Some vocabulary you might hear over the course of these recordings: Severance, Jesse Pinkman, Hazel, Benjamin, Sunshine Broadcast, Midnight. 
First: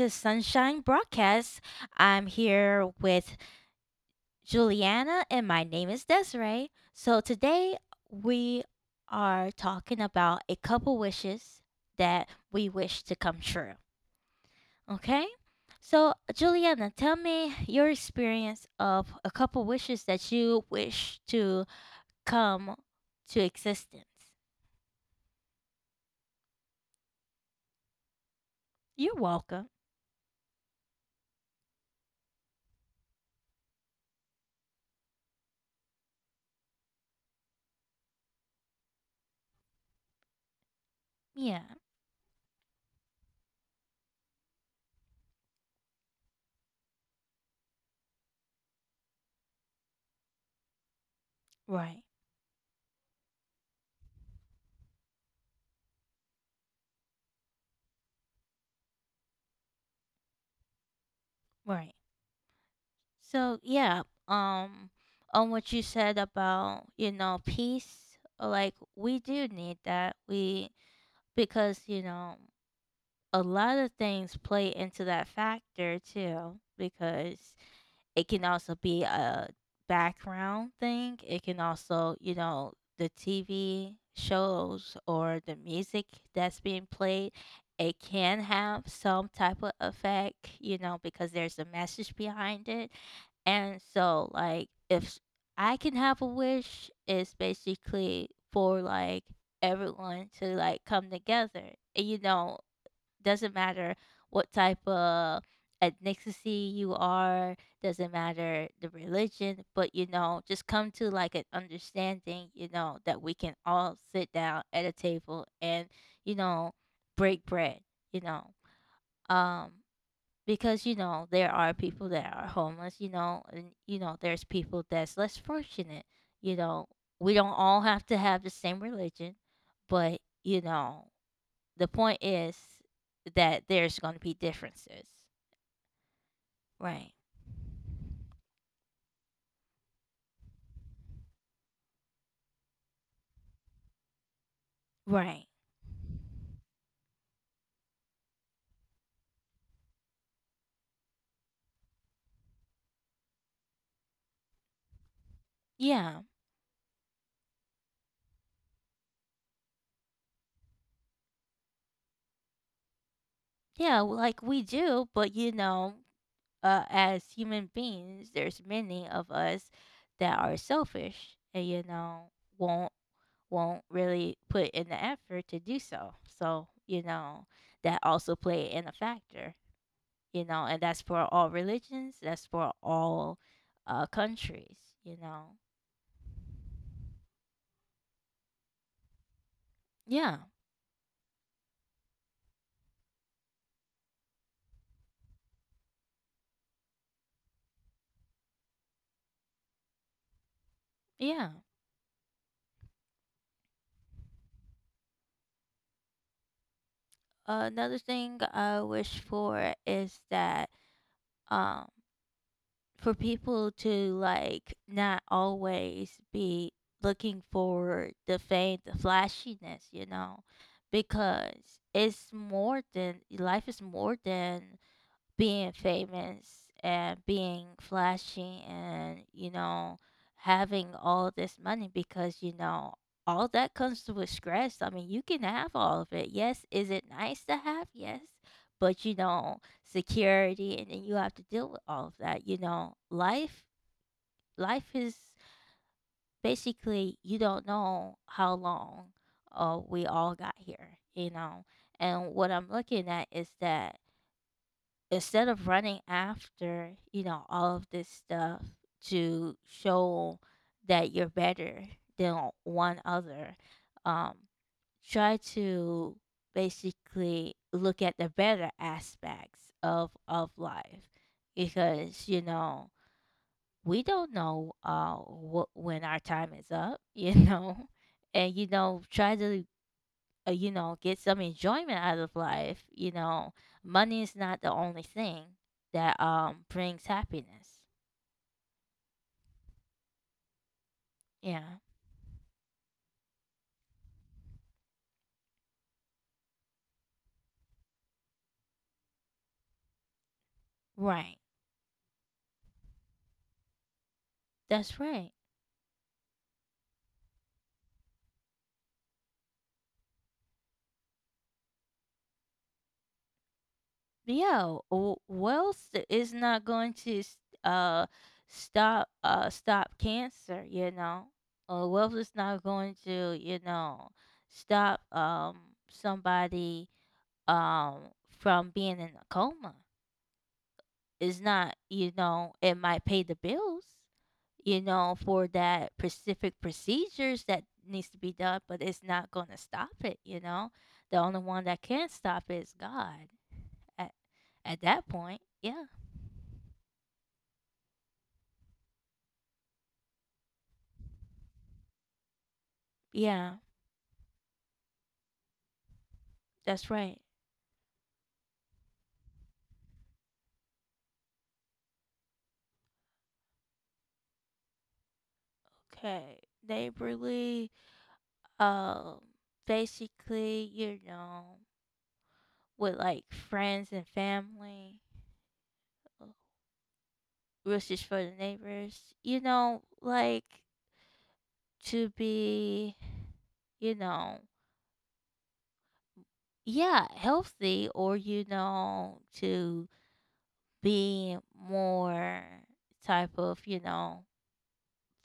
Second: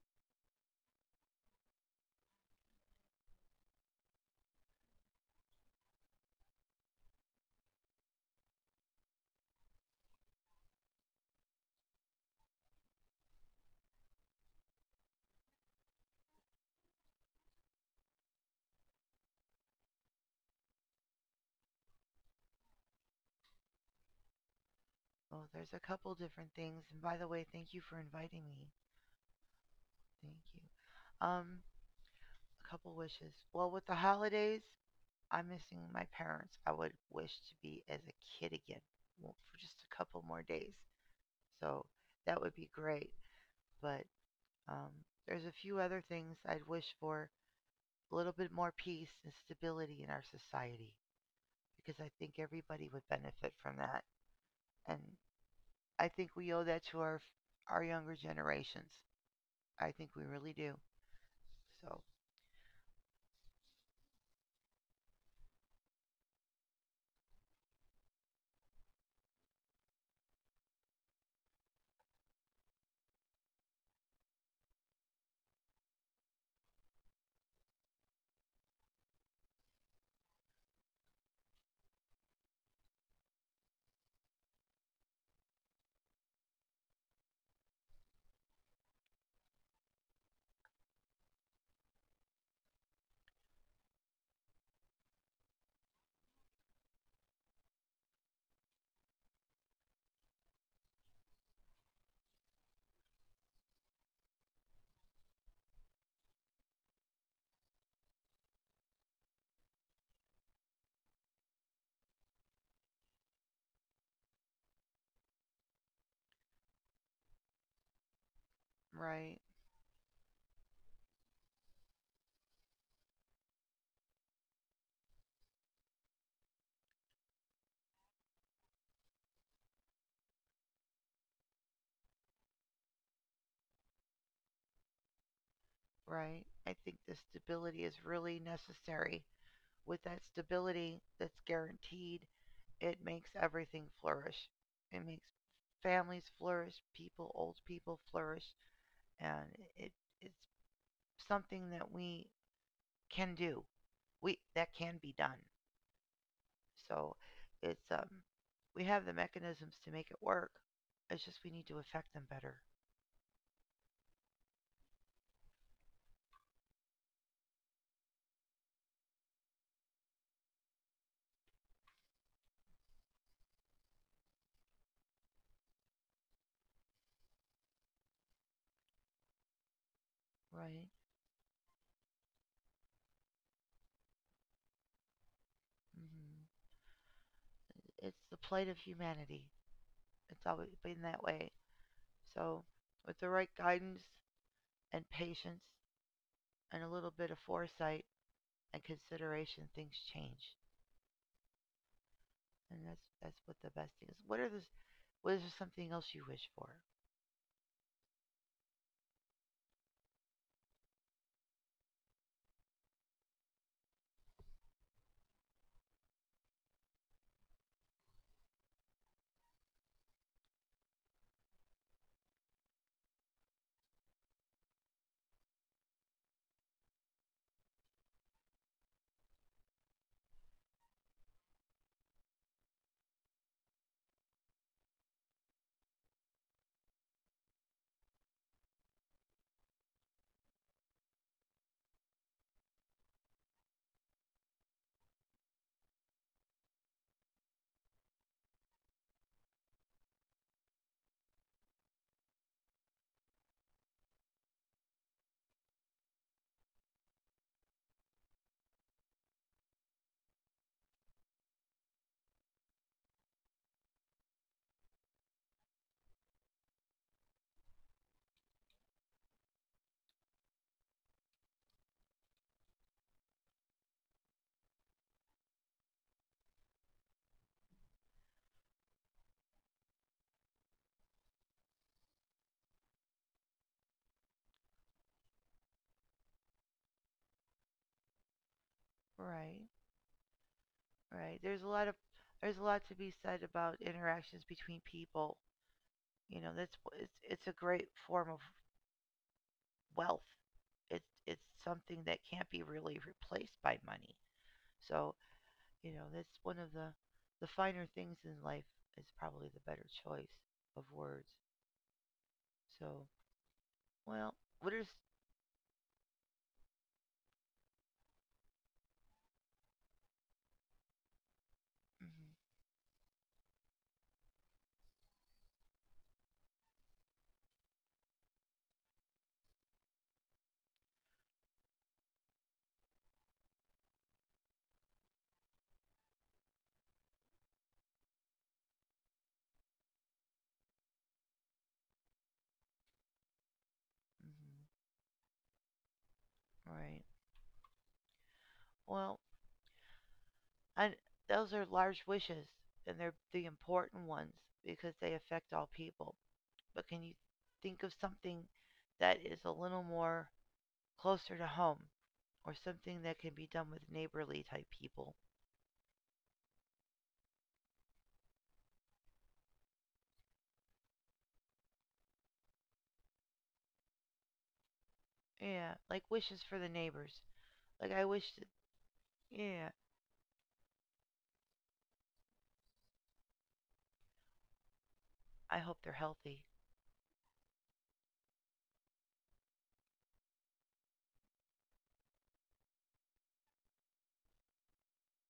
to Sunshine Broadcast. I'm here with Juliana and my name is Desiree. So today we are talking about a couple wishes that we wish to come true. Okay? So, Juliana, tell me your experience of a couple wishes that you wish to come to existence. Oh, there's a couple different things. And by the way, thank you for inviting me. You're welcome. Thank you. A couple wishes. Well, with the holidays, I'm missing my parents. I would wish to be as a kid again well, for just a couple more days. So Yeah, that would be great. But um, there's a few other things I'd wish for a little bit more peace and stability in our society because I right, think everybody would benefit from that. And I think we owe that to our younger generations. I think we really do. So, right. So um, on what you said about you know peace, like we do need that. We because you know a lot of things play into that factor too. Because it can also be a background thing. It can also, you know, the TV shows or the music that's being played, it can have some type of effect, you know, because there's a message behind it. And so, like, if s- I can have a wish, it's basically for like everyone to like come together. And, you know, doesn't matter what type of ethnicity you are, doesn't matter the religion, but you know, just come to like an understanding, you know, that we can all sit down at a table and, you know, break bread, you know. right, Um because you know there are people that are homeless, you know, and you know there's people that's less fortunate. You know, we don't all have to have the same religion, but you know the point is that there's going to be differences. right. I think the Right. stability is really necessary. With that stability that's guaranteed, it makes everything flourish. It makes Right. families flourish, people, old people flourish, and it, it's something that we can do. We that can be done. Yeah. So, it's we have the mechanisms to make it work. It's just we need to affect them better, Yeah, well, like we do, but you know, as human beings, there's many of us that are selfish and you know, won't won't really put in the effort to do so. So, you know, that also play in a factor, you know, right? and that's for all religions, that's for all countries, you know. Hmm. It's the plight of humanity. It's Yeah. always been that way. So, with the right guidance and patience and a little bit of foresight and consideration, things change. Yeah. And that's what the best thing is. What are this? What is there something else you wish for? Another thing I wish for is that um for people to like not always be looking for the fame, the flashiness, you know, because it's more than life is more than being famous and being flashy and you know having all this money because you know all that comes with stress. I mean, you can have all of it. Yes, is it nice to have? Yes, but you know security and then you have to deal with all of that. You know, life is basically you don't know how long we all got here, you know. And what I'm looking at is that instead of running after you know all of this stuff to show that you're better than one other, um try to basically look at the better aspects of life because you know we don't know what when our time is up you know. And you know try to you know, get some enjoyment out of life. You know, money is not the only thing that brings happiness. Right, right. There's Yeah, a lot of there's a lot to be said about interactions between people. You know, that's it's a great form of wealth. It's right. it's something that can't be really replaced by money. That's So right. you know, that's one of the finer things in life is probably the better choice of words. So, well, what yeah, is w- wealth is not going to uh stop cancer. You know, wealth mm-hmm, is not going to you know stop somebody um from being in a coma. It's not. You know, it might pay the bills, you know, for that specific procedures that needs to be done, but it's not going to stop it, you know. The only one that can stop it is God, at, mm-hmm, at that point. Yeah. right? Well, I, those are large wishes, and they're the Yeah, important ones because they affect all people. But that's can you right. think of something that is a little more closer to home, or something that can be done with neighborly type people? Okay. Neighborly, um, basically, you know, with like friends and family, Yeah, like uh, wishes for the neighbors. Like I roosters for wish, the that, neighbors, you yeah, know, like to be, you know, I hope they're healthy. yeah, healthy or you know to be more type of, you know,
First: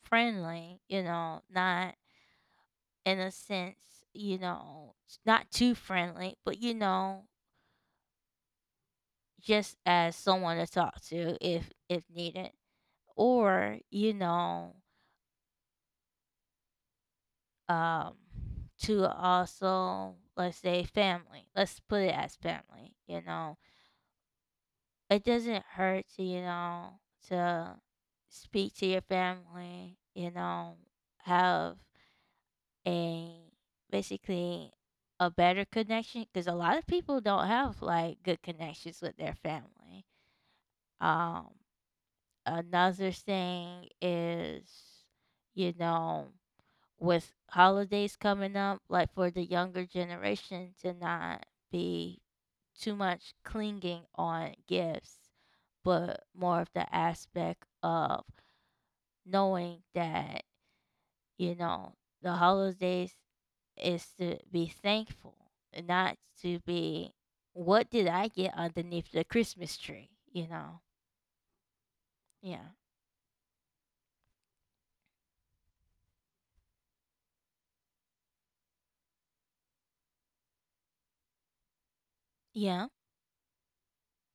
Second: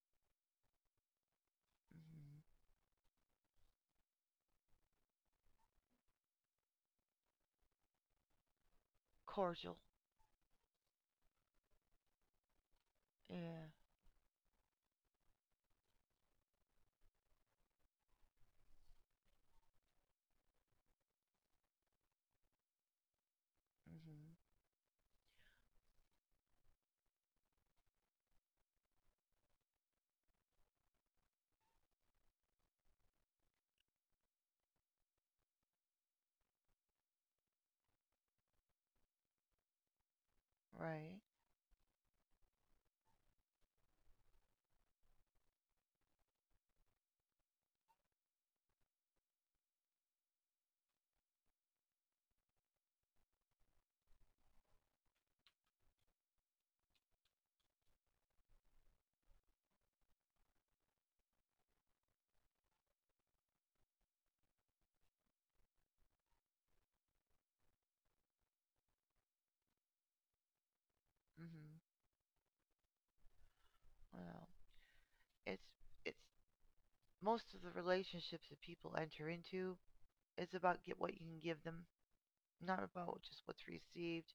friendly, you know, not Hmm. in a sense, you know, not too friendly, but you know, just Cordial. as someone to talk to if needed. Yeah. Or, you know, um to also let's say family. Let's put it as family, you know Hmm. it doesn't hurt to, you know, to speak to your family, you know, have a basically a better connection because a lot of people don't have like good connections with their family. Right. Um, another thing is, you know, with holidays coming up, like for the younger generation to not be too much clinging on gifts but more of the aspect of knowing that, you know, the holidays is to be thankful and not to be what did I get underneath the Christmas tree, you know? Hmm. Yeah. Well, it's it's most of the relationships that people enter into is about get what you can give them, not Yeah. about just what's received.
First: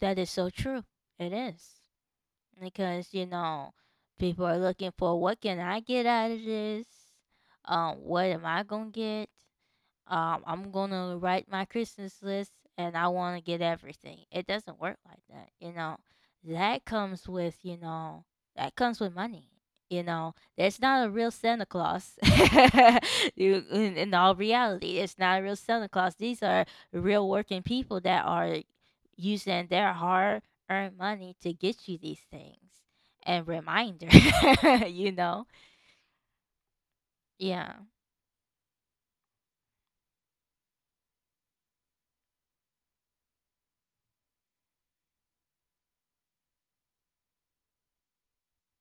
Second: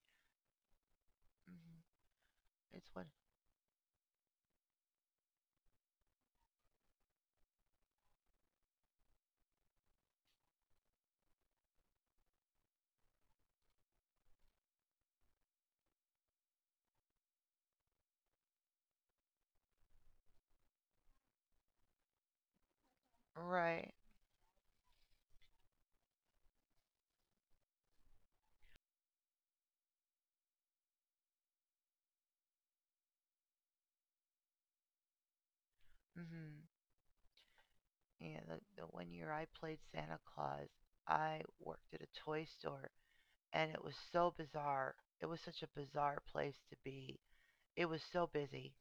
That is so true. It is. Hmm. It's what Because, you know, people are looking for what can I get out of this? What am I gonna get? I'm gonna write my Christmas list and I want to get everything. It doesn't work like that, you know. That comes with, you know, that comes with money. You know, there's not a real Santa Claus. Right. In all reality, it's not a real Santa Claus. These are real working people that are using their hard-earned money to get you these things and reminder. you know, Hmm. yeah, Yeah. The one year I played Santa Claus, I worked at a toy store, and it was so bizarre. It was such a bizarre place to be. It was so busy,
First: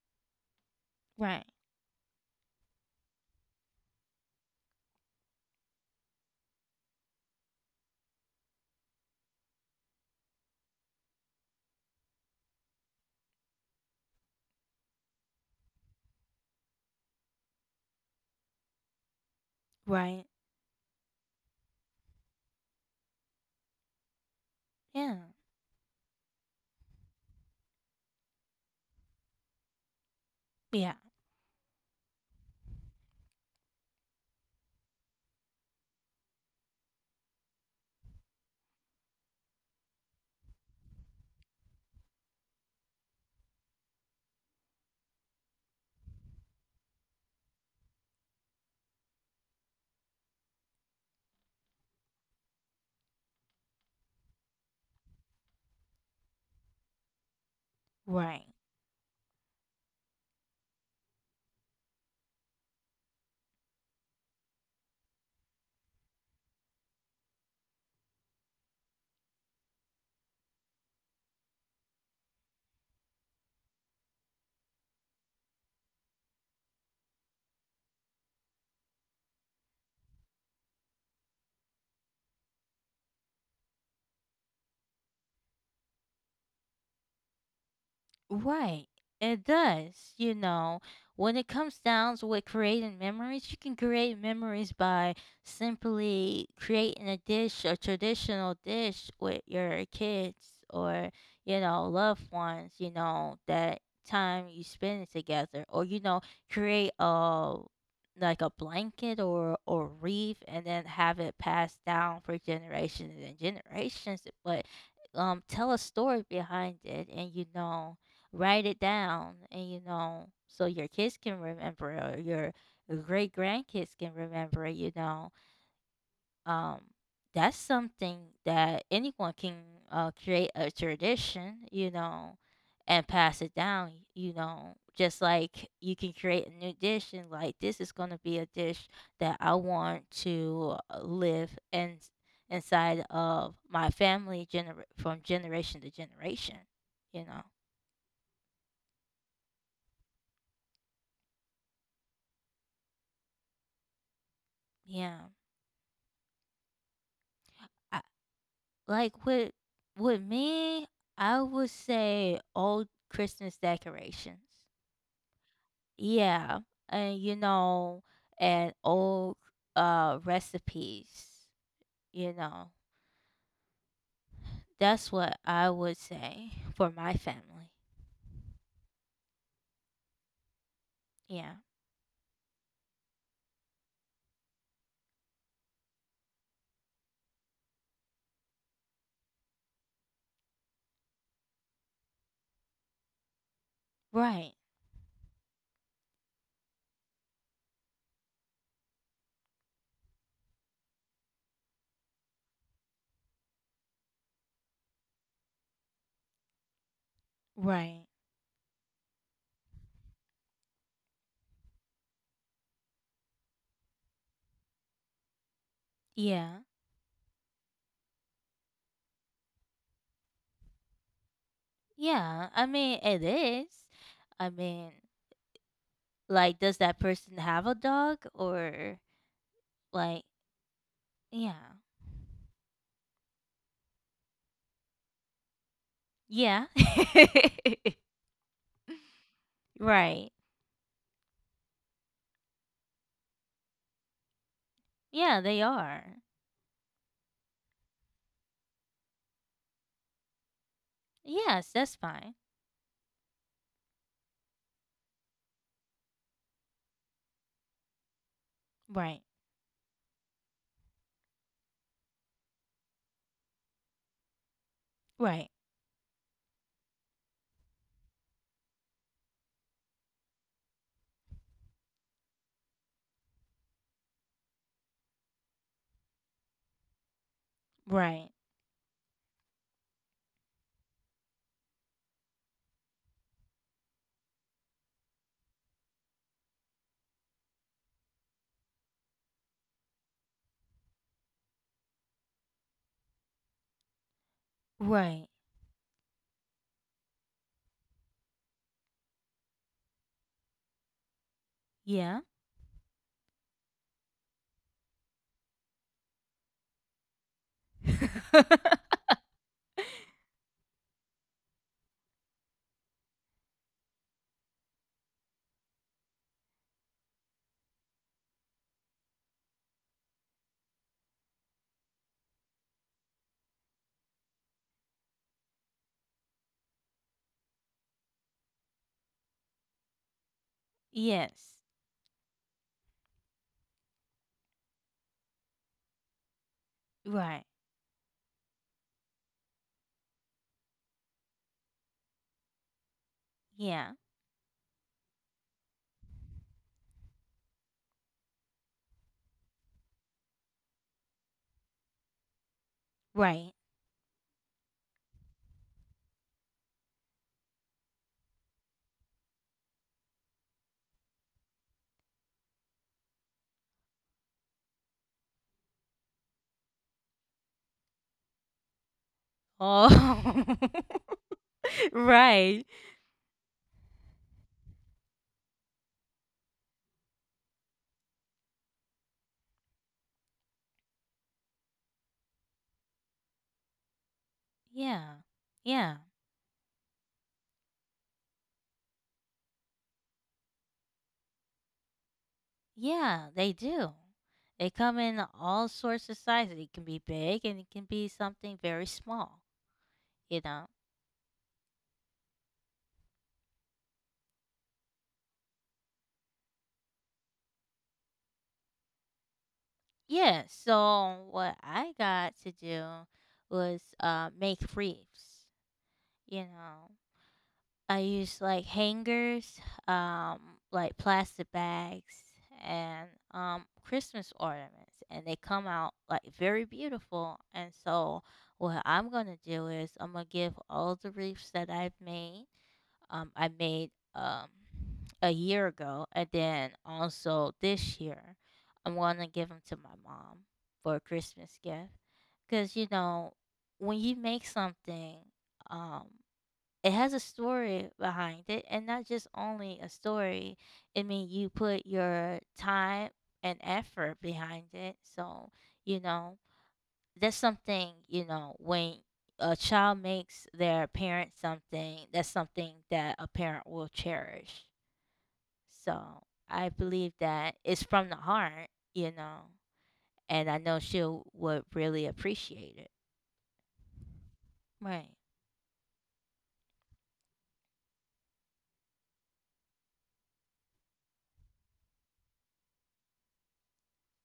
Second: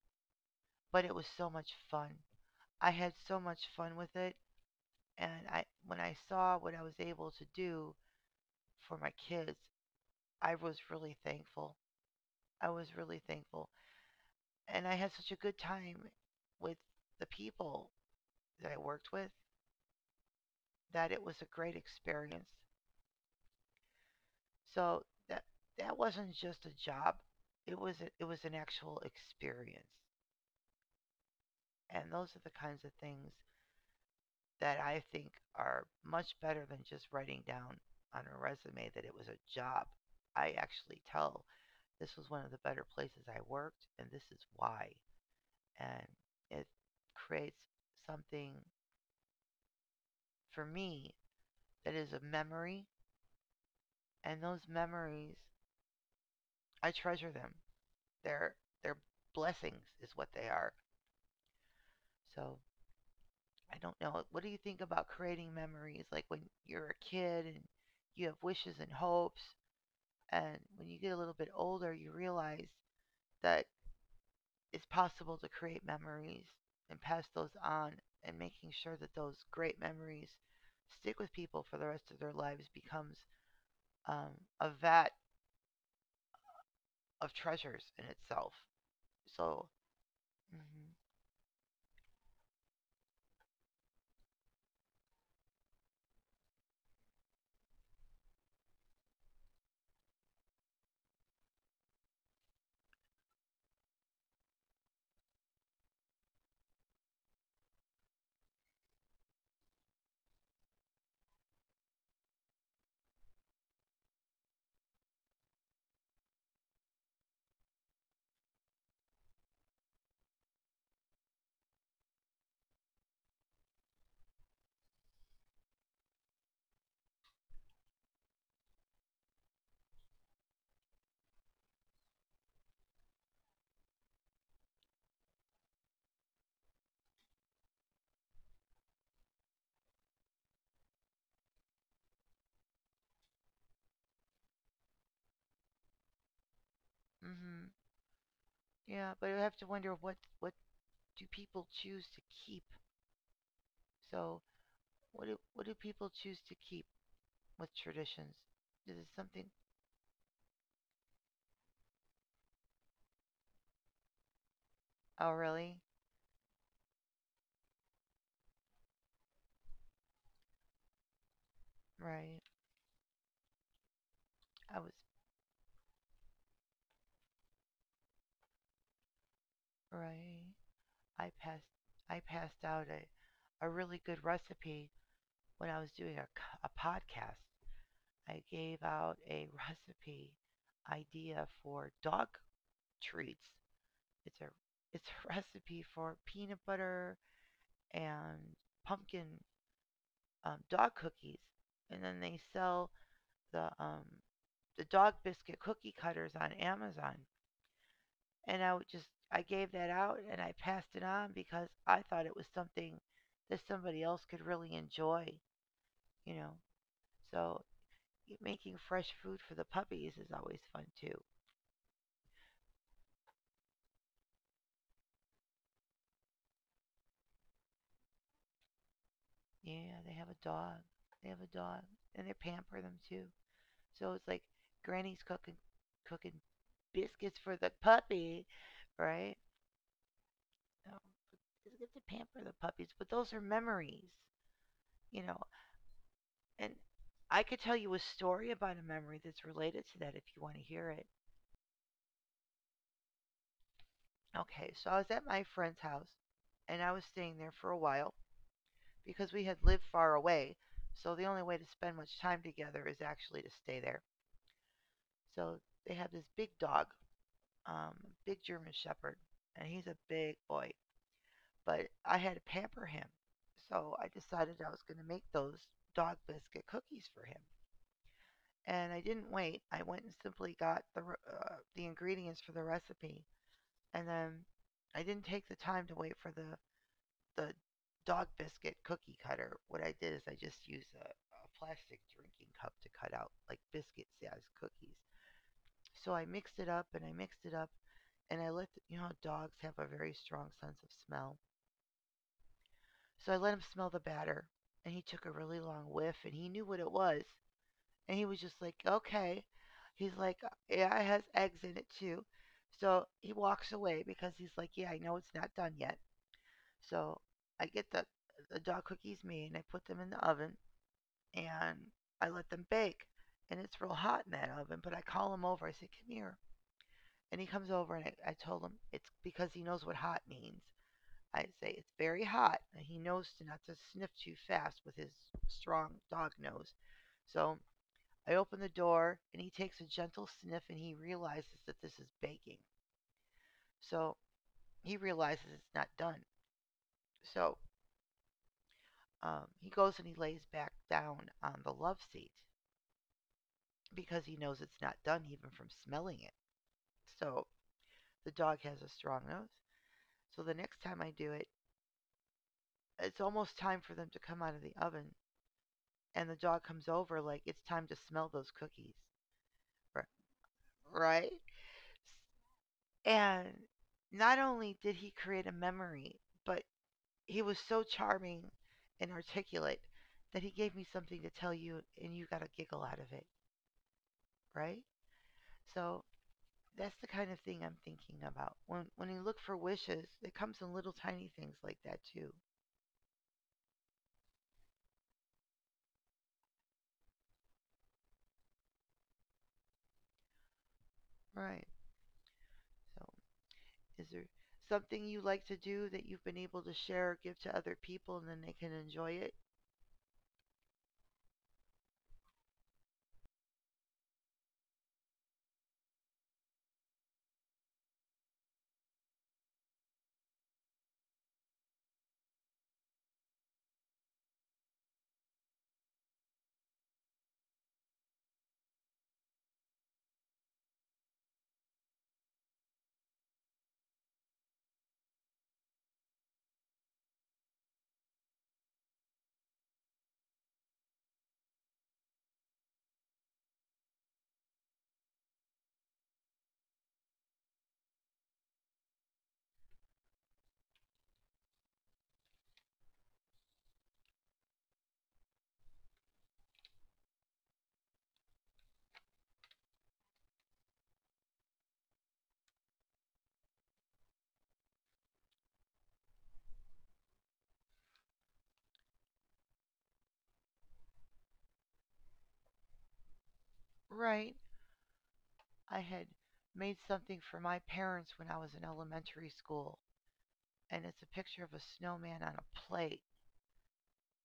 but it was right, so much fun. I had so much fun with it. And when I saw what I was able to do for my kids, I was really thankful. I was really thankful. And I had such a good time with the people that I worked with, right, that it was a great experience. So yeah, that that wasn't just a job. It was it was an actual experience. yeah, And those are the kinds of things that I think are much better than just writing down on a resume that it was a job. I actually tell this was one of the better places I worked, and this is why. And it creates something for me that is a memory, and those memories, I treasure them. right. They're, they're blessings, is what they are. So I don't know. What do you think about creating memories? Like when you're a kid and you have wishes and hopes, and when you get a little bit older, you realize that it's possible to create memories and pass those on and making sure that those great memories stick with people for the rest of their lives becomes a vat of treasures in itself. Right. It So, does. You know, hmm, when it comes down to with creating memories, you can create memories by simply creating a dish, a traditional dish with your kids or, you know, loved ones, you know, that time you spend together. Or, you know, create a like a blanket or wreath and then have it passed down for generations and generations. But tell a story behind it and you know write it down and you know so your kids can remember it or your great grandkids can remember it, you know. um that's something that anyone can create a tradition you know and pass it down, you know, just like you can create a new dish and like this is going to be a dish that I want to live and inside of my family from generation to generation, you know. hmm, yeah, but I have to wonder what do people choose to keep? So, Yeah. What do people choose to keep with traditions? Is it Like something? With me, I would say old Christmas decorations. Oh, really? Yeah, and you know, and old recipes. You Right. know, I was that's what I would say for my family. right. I Yeah. passed I passed out a really good recipe when I was doing a podcast, I gave out a recipe idea for dog treats. It's a Right. it's a recipe for peanut butter and pumpkin dog cookies, and then they sell the um, the dog biscuit cookie cutters on Amazon. Right. And I would just I gave that out and I passed it on because I thought it was something that somebody else could really enjoy, you know. Yeah. So making fresh food for the puppies is always fun too. Yeah. I mean, it is. I mean, like, does that person have a dog or Yeah, they like? have a dog. They have a Yeah. dog, and they pamper them too. So it's like Granny's cooking Yeah. biscuits for the puppy, right? right. Um, it's good to pamper the puppies, but those are memories, you know. Yeah, they are. And I could tell you a story about a memory that's related to that if you want to hear it. Yes, that's fine. Okay, so I was at my friend's house, and I was staying there for a while, Right. because we had lived far away. So the only way to spend much time together is actually to stay there. Right. So they have this big dog, um, big German Shepherd, and he's a big boy. But I had to pamper him. So I decided I was going to make those dog biscuit cookies for him. Right. And I didn't wait. I went and simply got the ingredients for the recipe. And then I didn't take the time to wait for the dog biscuit cookie cutter, what I did is I just used a plastic drinking cup to cut out like biscuit size cookies. Right. So I mixed it up and I let the, you know dogs have a very strong sense of smell. Yeah. So I let him smell the batter and he took a really long whiff and he knew what it was and he was just like, "Okay." He's like, "Yeah, it has eggs in it too." So he walks away because he's like, "Yeah, I know it's not done yet." So I get the dog cookies made and I put them in the oven and I let them bake. And it's real hot in that oven, but I call him over. I say, come here. And he comes over, and I told him it's because he knows what hot means. I yes. say, it's very hot, and he knows to not to sniff too fast with his strong dog nose. Right. So I open the door, and he takes a gentle sniff, and he realizes that this is baking. Yeah. So he realizes it's not done. So he goes and he lays back down on the love seat Right. because he knows it's not done even from smelling it. So the dog has a strong nose. So the next time I do it, it's almost time for them to come out of the oven. And the dog comes over like it's time to smell those cookies. Oh. Right? right. And not only did he create a memory, but he was so charming and articulate that he gave me something to tell you and you got a giggle out of it, right? Yeah. Yeah. So that's the kind of thing I'm thinking about. When you look for wishes, it comes in little tiny things like that too. Yeah, they do. They come in all sorts of sizes. It can be big and it can be something very small, you know. Right. So is there something you like to do that you've been able to share or give to other people and then they can enjoy it? Yeah, so what I got to do was make reefs, you know. I use like hangers, um, like plastic bags, and Christmas ornaments, and they come out like very beautiful. And so, what I'm gonna do is I'm gonna give all the wreaths that I've made. I made a year ago, and then also this year, I'm gonna give them to my mom for a Christmas gift, because you know when you make something. Um, it has a story behind it and not just only a story. I mean, you put your time and effort behind it, so you know that's something. You know, when a child makes their parent something, that's something that a parent will cherish. So I believe that it's from the heart, you know, and I know she would really appreciate it, Right. right, I had made something for my parents when I was in elementary school, and it's a picture of a snowman on a plate,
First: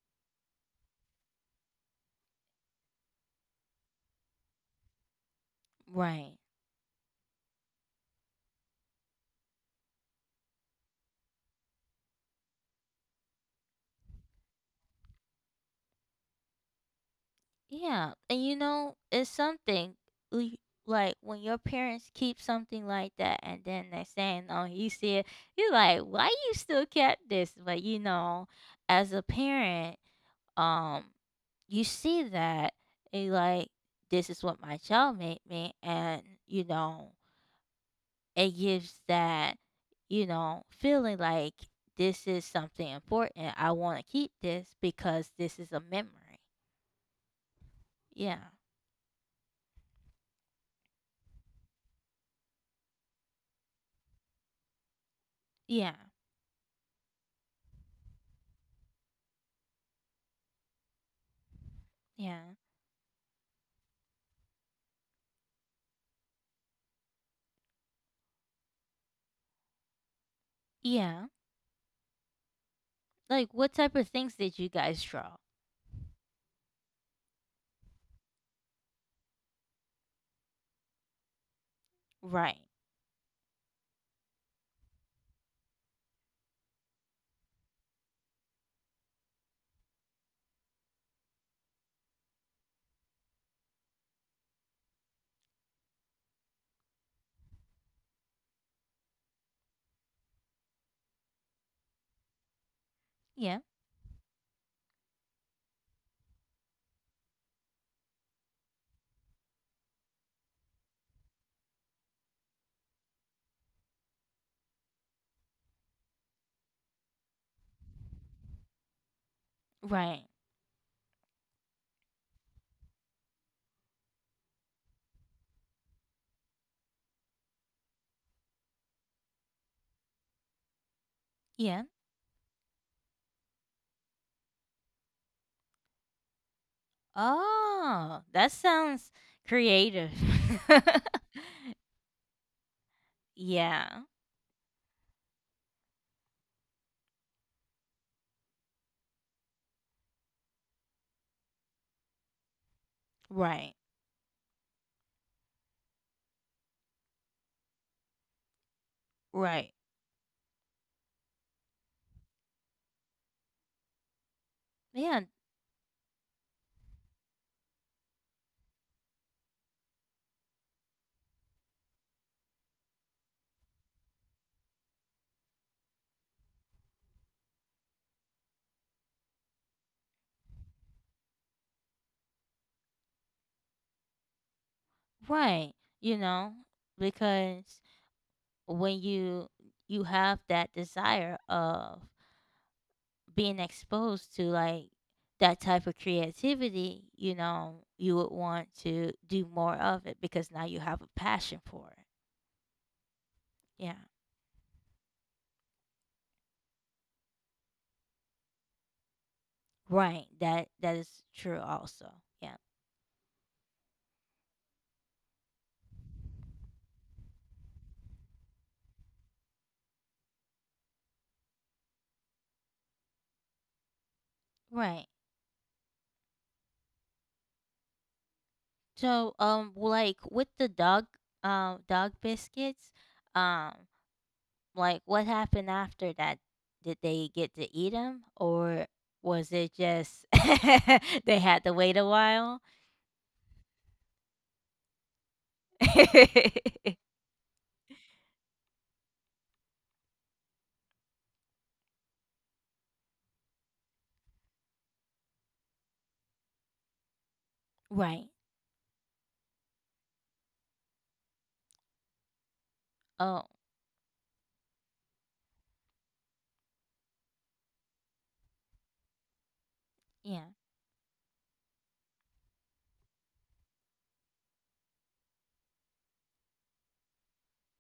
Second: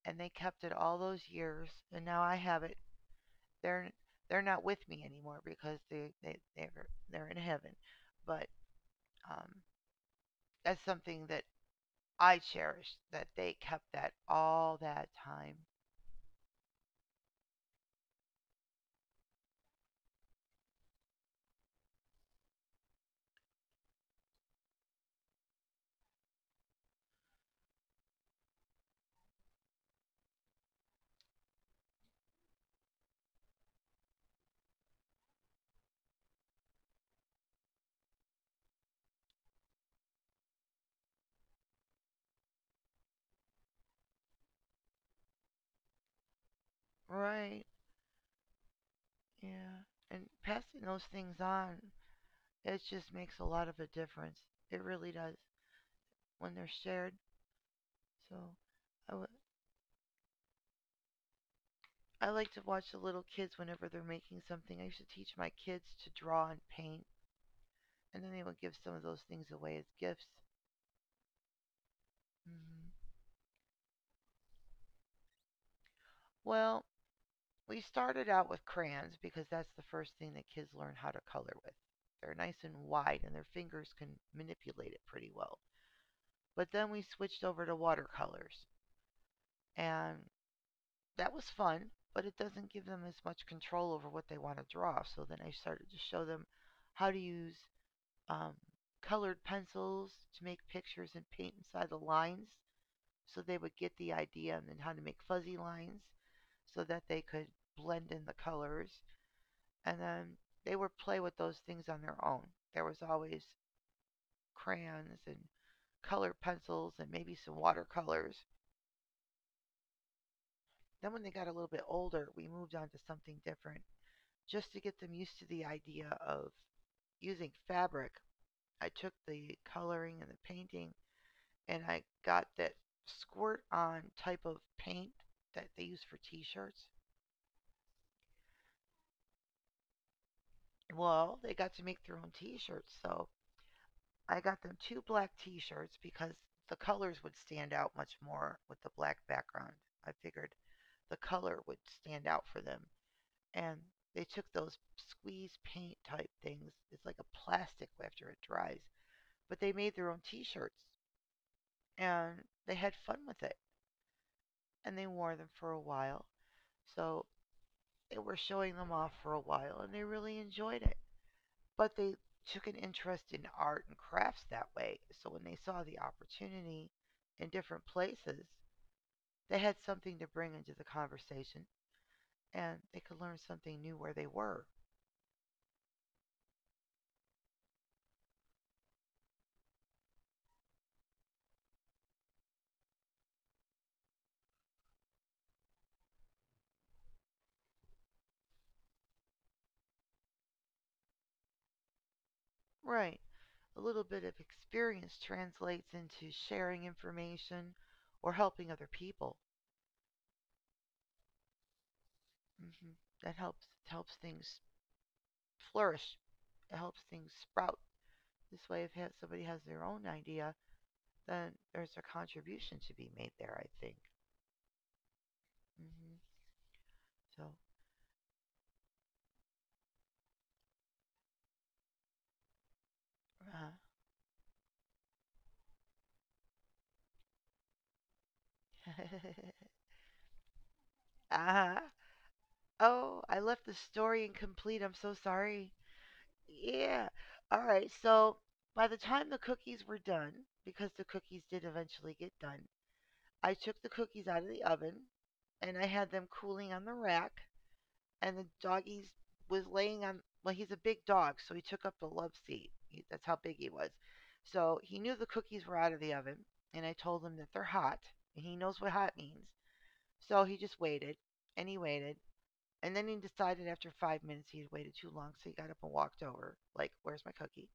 and they kept it all those years, and now I have it. They're they're not with me anymore because they right. they're they're in heaven, but um, that's something that I cherish that they kept that all that time. Yeah, and you know, it's something we- like when your parents keep something like that, and then they're saying, "Oh, you see it," you're like, "Why you still kept this?" But you know, as a parent, um, you see that and you're like, "This is what my child made me," and you know, it gives that you know feeling like this is something important. I want to keep this because this is a memory. Right. Yeah, Yeah. And passing those things on, it just makes a lot of a difference. It really does yeah, when they're shared. So I, w- I like yeah. to watch the little kids whenever they're making something. I used to teach my kids to draw and paint, and then they would give some of those things away as gifts. Yeah. Hmm. Like what type of things did you guys draw? Well, we started out with crayons because that's the first thing that kids learn how to color with. They're Right. nice and wide, and their fingers can manipulate it pretty well. But then we switched over to watercolors. And that was fun, but it doesn't give them as much control over what they want to draw. So then I started to show them how to use um, colored pencils to make pictures and paint inside the lines so they Yeah. would get the idea and then how to make fuzzy lines so that they could blend in the colors. And then they would play with those things on their own. There was always crayons and colored pencils and maybe some watercolors. Right. Then when they got a little bit older, we moved on to something different just to get them used to the idea of using fabric, I took the coloring and the painting and Yeah. I got that squirt on type of paint that they use for t shirts. Oh, that sounds creative. Well, they got to make their own t shirts. So yeah. I got them two black t shirts because the colors would stand out much more with the black background. I figured the color would stand out for them. Right. And they took those squeeze paint type things. It's like a plastic after it dries. But Right. they made their own t shirts and they had fun with it and they Yeah. wore them for a while. So they were showing them off for a while and they really enjoyed it. But they took an interest in art and crafts that way. So when they saw the opportunity in different places, they had something to bring into the conversation and they could learn something new where they were. Right. You know, because when you have that desire of being exposed to like that type of creativity, you know, you would want to do more of it because now you have a passion for it. Right. A Yeah. little bit of experience translates into sharing information or helping other people. Right. That that is true also. Yeah. Hmm. That helps, it helps things flourish. It helps things sprout. This way, if somebody has their own idea, then there's a contribution to be made there, I think. Right. Hmm. So. So like with the dog dog biscuits, Uh-huh. um like what happened after that? Did they get to eat them or was it just they had to Uh-huh. wait a while? Oh, I left the story incomplete. I'm so sorry. Yeah. All right. So by the time the cookies were done, because the cookies did eventually get done, I took the cookies out of the oven and I had them cooling on the rack. right. And the doggy was laying on. Well, he's a big dog, so he took up the love seat. He, that's how Oh, big he was. So he knew the cookies were out of the oven, and I told him that they're hot, and he knows what hot means. yeah. So he just waited, and he waited, and then he decided after 5 minutes he had waited too long, so he got up and walked over, like, "Where's my cookie?"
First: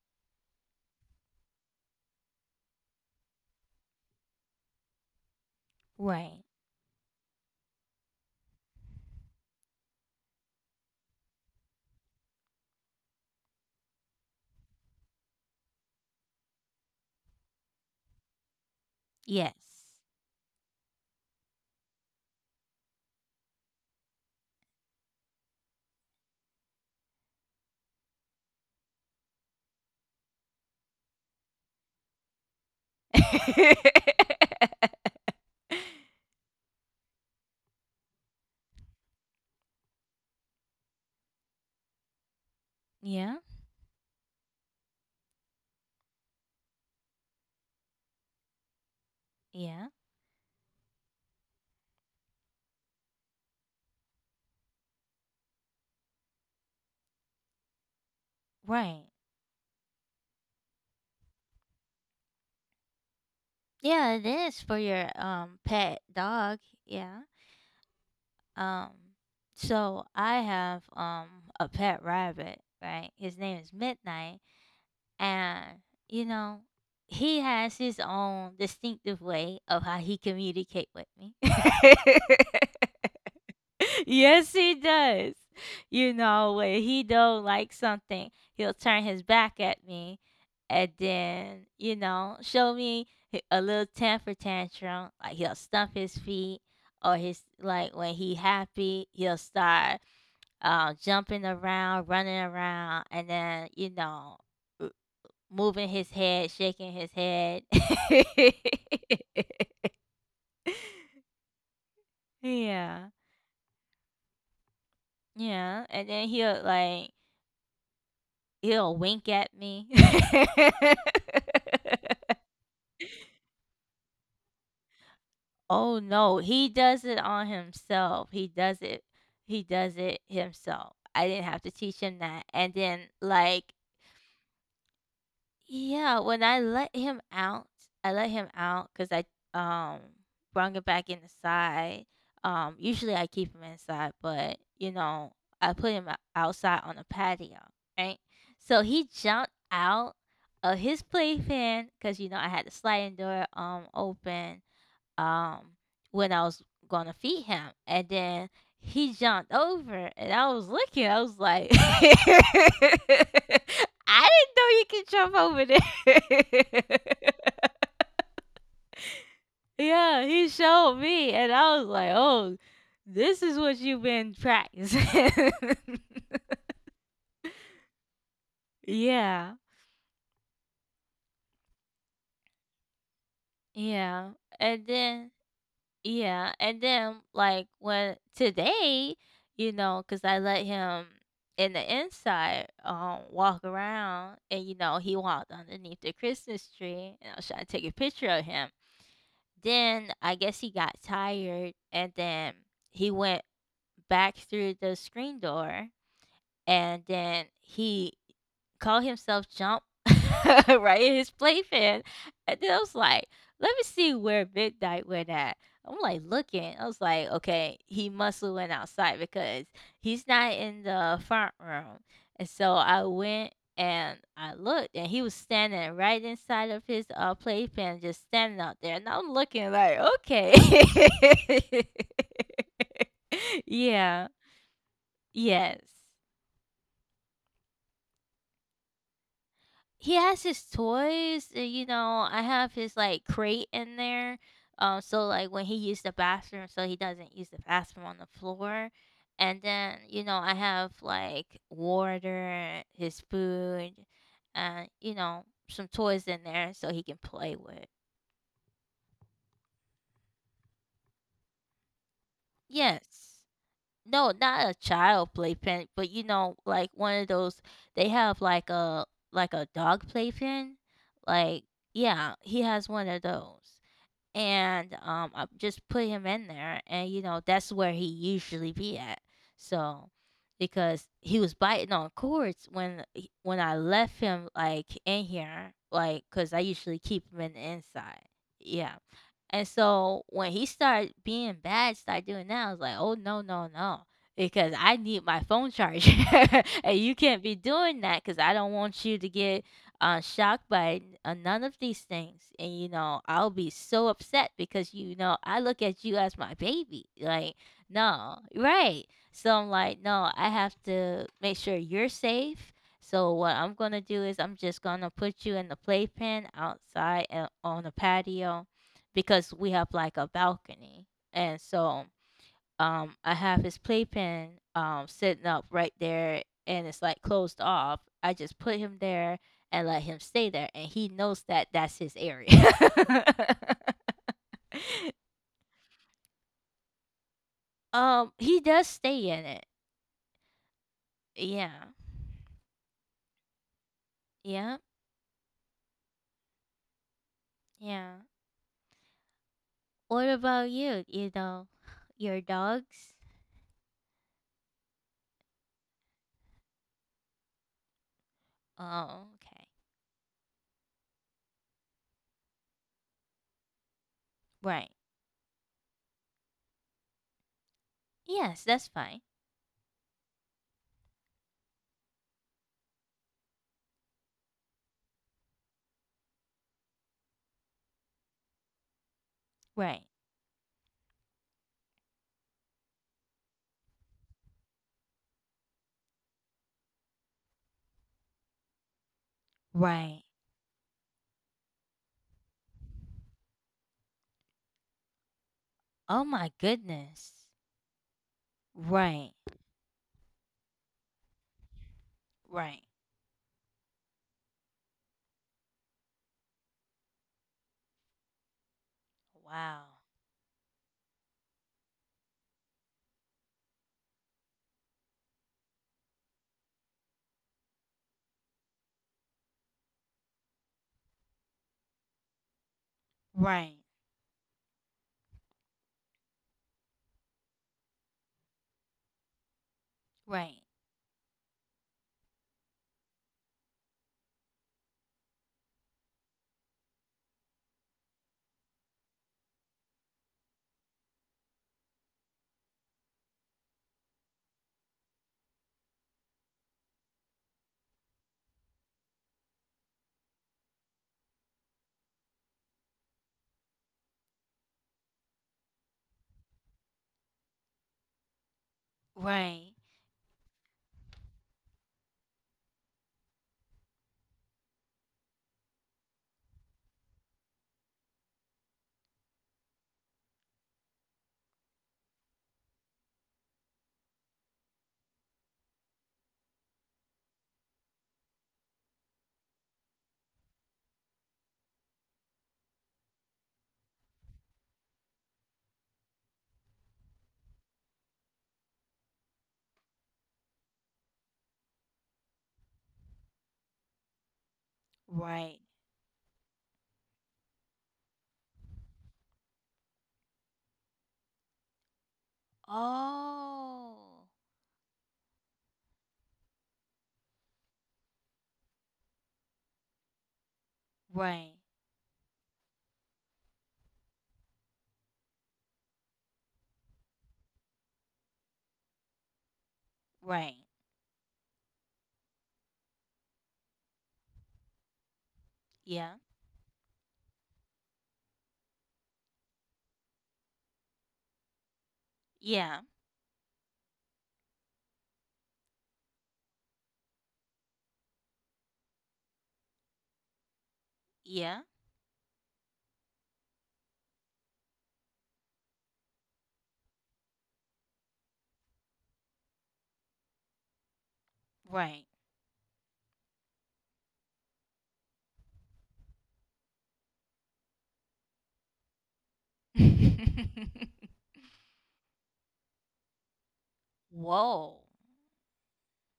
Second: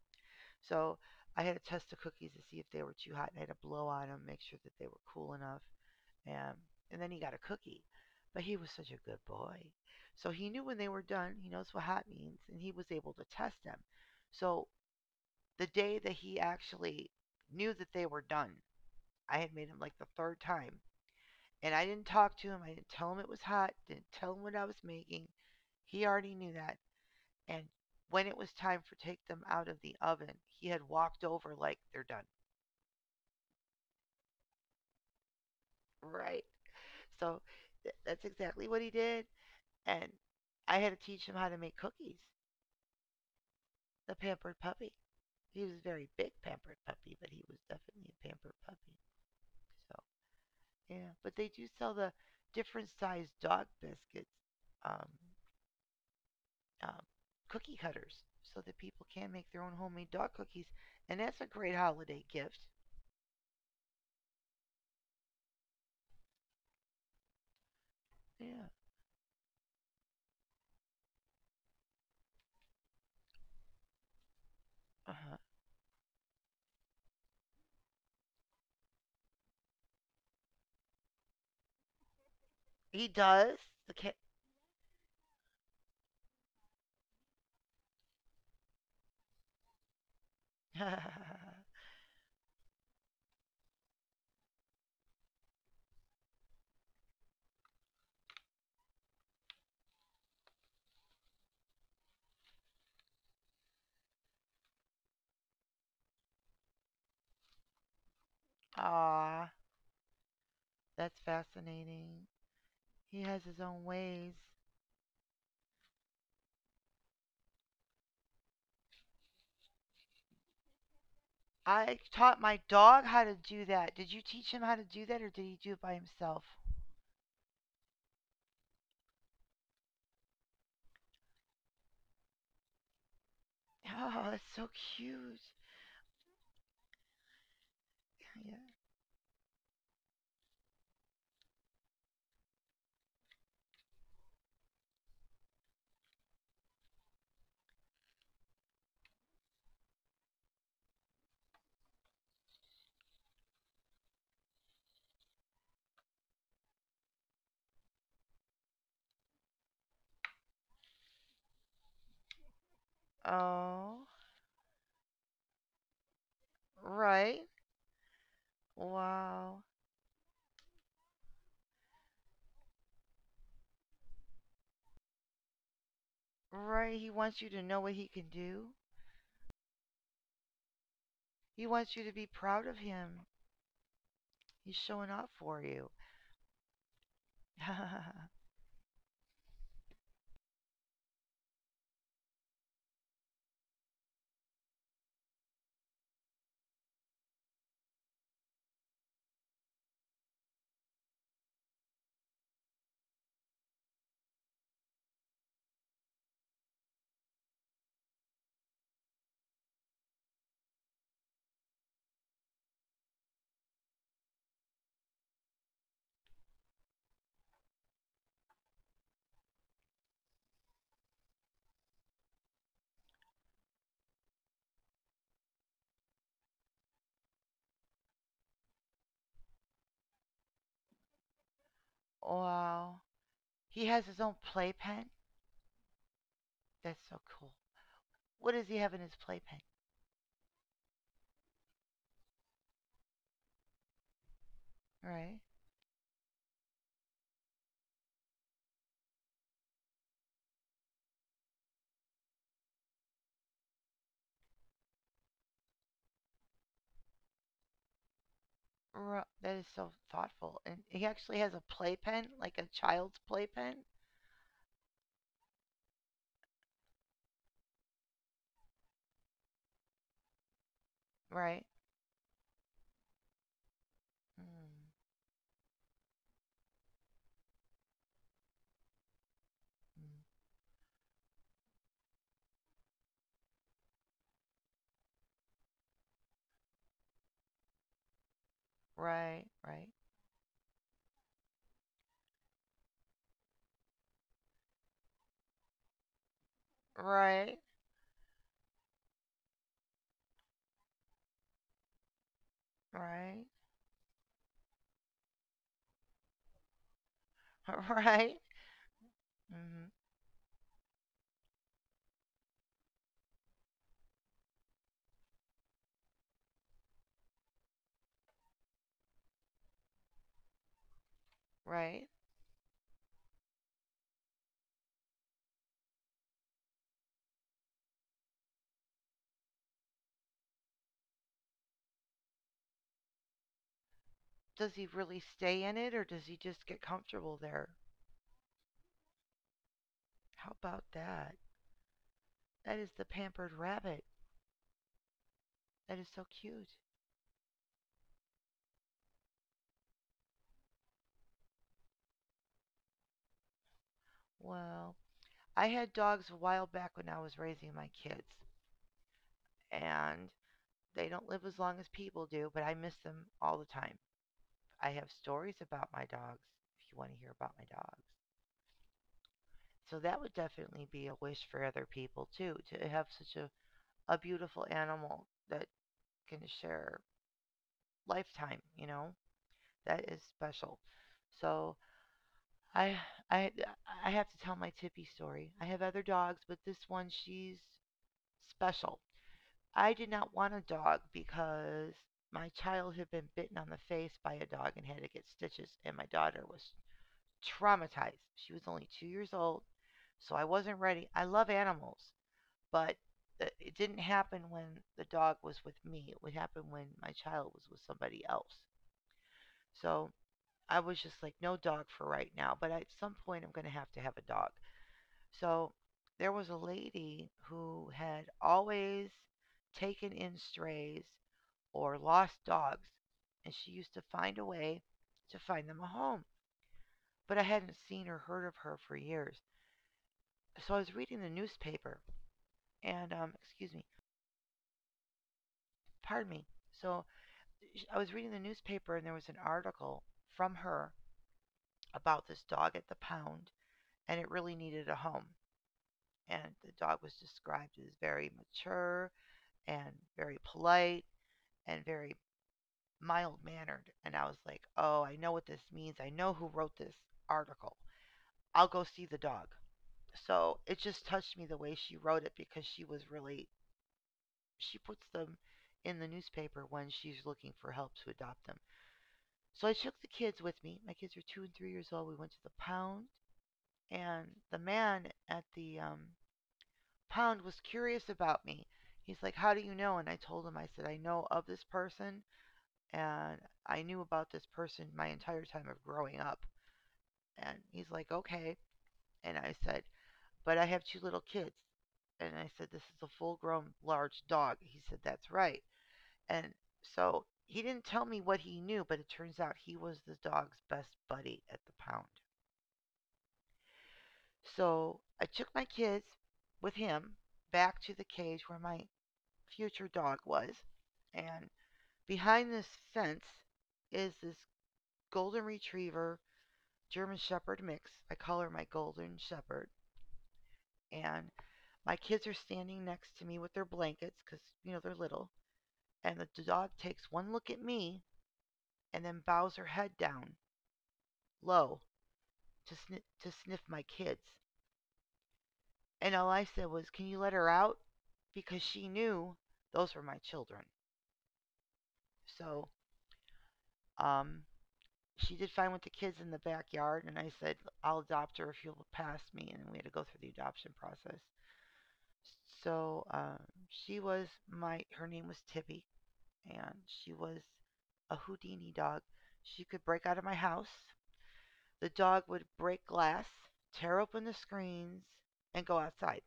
So I had to test the cookies to see if they were too hot, and I had to blow on them, make sure that they were cool enough. Right. Um, and then he got a cookie. But he was such a good boy. So he knew when they were done, he knows what hot means, and he was able to test them. So the day that he actually knew that they were done, I had made him Yes. like the third time. And I didn't talk to him. I didn't tell him it was hot. Didn't tell him what I was making. He already knew that. And when it was time for take them out of the oven, he had walked over like they're done. Right. So that's exactly what he did. And I had to teach him how to make cookies. yeah. The pampered puppy. He was a very big pampered puppy, but he was definitely a pampered puppy. Yeah. So yeah, but they do sell the different sized dog biscuits, um, um, cookie cutters, so that people Right. can make their own homemade dog cookies, and that's a great holiday gift. Yeah, it is for your pet dog. Yeah. Yeah. Um, so I have a pet rabbit, right? His name is Midnight, Uh huh. and you know, he has his own distinctive way of how he communicate with me. He does the cat. yes, he does. You know, when he don't like something, he'll turn his back at me and then, you know, show me a little temper tantrum. Like he'll stomp his feet or his like when he happy, he'll start jumping around, running around and then, you know, r- moving his head, shaking his head. Aw, that's fascinating. yeah. He has his own ways. Yeah, and then he'll He'll wink at me. I taught my dog how to do that. Did you teach him how to do that or did he do it by Oh no, himself? he does it on himself. He does it. He does it himself. I didn't have to teach him that. And then like, Oh, that's so cute. yeah, when I let him Yeah. out because I um brung him back inside. Usually I keep him inside, but I put him outside on the patio, right? So he jumped out of his playpen because I had the sliding door open, um when I was gonna feed him, and then he jumped over, and I was looking. I was like, I Oh, didn't know you could jump over there. right. Wow. Yeah, he showed me, and I was like, oh, this is what you've been practicing. Right. He wants you to know what he can do. Yeah, He wants you to be proud of him. yeah, He's and showing off then, for you. yeah, and then like when today, cause I let him in the inside, walk around, and he walked underneath the Christmas tree, and I was trying to take a picture of him. Then I guess he got tired, and then he went back through the screen door, and then he call himself Jump, right, in his playpen. And then I was like, let me see where Midnight went at. I'm like looking. I was like, okay, he must have went outside because he's not in the front room. And so I went and I looked and he was standing right inside of his playpen, just standing out there. And I'm looking like, okay. Wow. He has his own Yeah. playpen. Yes. That's so cool. What does he have in his playpen? He has his toys. You know, I have his like crate in there. So Right. like when he used the bathroom, so he doesn't use the bathroom on the floor. And then I have like water, his food, and some toys in there so he can play with. Right. That is so thoughtful. And he actually has a playpen, like a child's Yes. playpen. No, not a child playpen, but you know, like one of those they have like a dog playpen. Right. Like, yeah, he has one of those. Mm, And I just put him in there and that's where he usually be at so mm. because he was biting on cords when when I left him like in here like cuz I usually keep him in the inside, yeah, Right, and right, so when he started being bad started doing that I was like, oh no, no, no, because I need my phone charger and you can't right, be doing that cuz I don't want you to get shocked by none of these things. And, right, I'll be so upset because, I look at you as my baby. Like, right, no, right. So I'm hmm, like, no, I have to make sure you're safe. So what I'm going to do is I'm just going to put you in the playpen outside on the patio because we have like a balcony. And right. so I have his playpen sitting up right there and it's like closed off. I just put him there and let him stay there and he knows that that's his area. Does he really stay in it or does he just get comfortable there? He does stay in it. How about that? Yeah. That is the pampered rabbit. Yeah. That is so cute. Yeah. What about you, your dogs? Well, I had dogs a while back when I was raising my kids, Oh, okay. and they don't live as long as people do, but I miss them all the time. I Right. have stories about my dogs if you want to hear about my dogs. Yes, that's fine. So that would definitely be a wish for other people too, to have such a beautiful animal that can share lifetime, you know? Right. That is special. So I I I have to tell my Tippy story. I have other dogs, but this one she's special. I did Right. not want a dog because my child had been bitten on the face by a dog and had to get stitches and my Oh daughter my was goodness. traumatized. She was only 2 years Right. old, so I wasn't ready. I love animals. Right. But it didn't happen when the dog was with me. It would happen when my child was with somebody else. Wow. So I was just like, no dog for right now, but at some point I'm going to have a dog. So there was a lady who had always taken in strays or lost dogs, and she Right. used to find a way to find them a home. But I hadn't seen or heard of her for years. Right. So I was reading the newspaper, and, excuse me, pardon me. So I was reading the newspaper and there was an article from her about this dog at the pound, and it really needed a home. And the dog was described as very mature and very polite and very mild mannered. And I was like, oh, I know what this means. I know who wrote this article. I'll go see the dog. Right. So it just touched me the way she wrote it because she was really, she puts them in the newspaper when she's looking for help to adopt them. So I took the kids with me. My kids were 2 and 3 years old. We went to the pound, and the man at the pound was curious about me. He's like, how do you know? And I told him, I said, I know of this person, and I knew about this person my entire time of growing up. And he's like, okay. And I said, but I have two little kids. And I said, this is a full grown large dog. He said, that's right. Right. And so he didn't tell me what he knew, but it turns out he was the dog's best buddy at the pound. Oh. So I took my kids with him back to the cage where my future dog was. And Right. behind this fence is this golden retriever German Shepherd mix. I call her my golden shepherd. Right. And my kids are standing next to me with their blankets because, you know, they're little. And Yeah. the dog takes one look at me and then bows her head down low to, Yeah. To sniff my kids. And all I said was, "Can you let her out?" Because she knew those were my children. Yeah. So, um, she did fine with the kids in the backyard, and I said, "I'll adopt her if you'll pass me." And we had to go through the adoption process. Right. So, she was my. Her name was Tippy, and she was a Houdini dog. She could break out of my house. The dog would break glass, tear open the Whoa. screens, and go outside.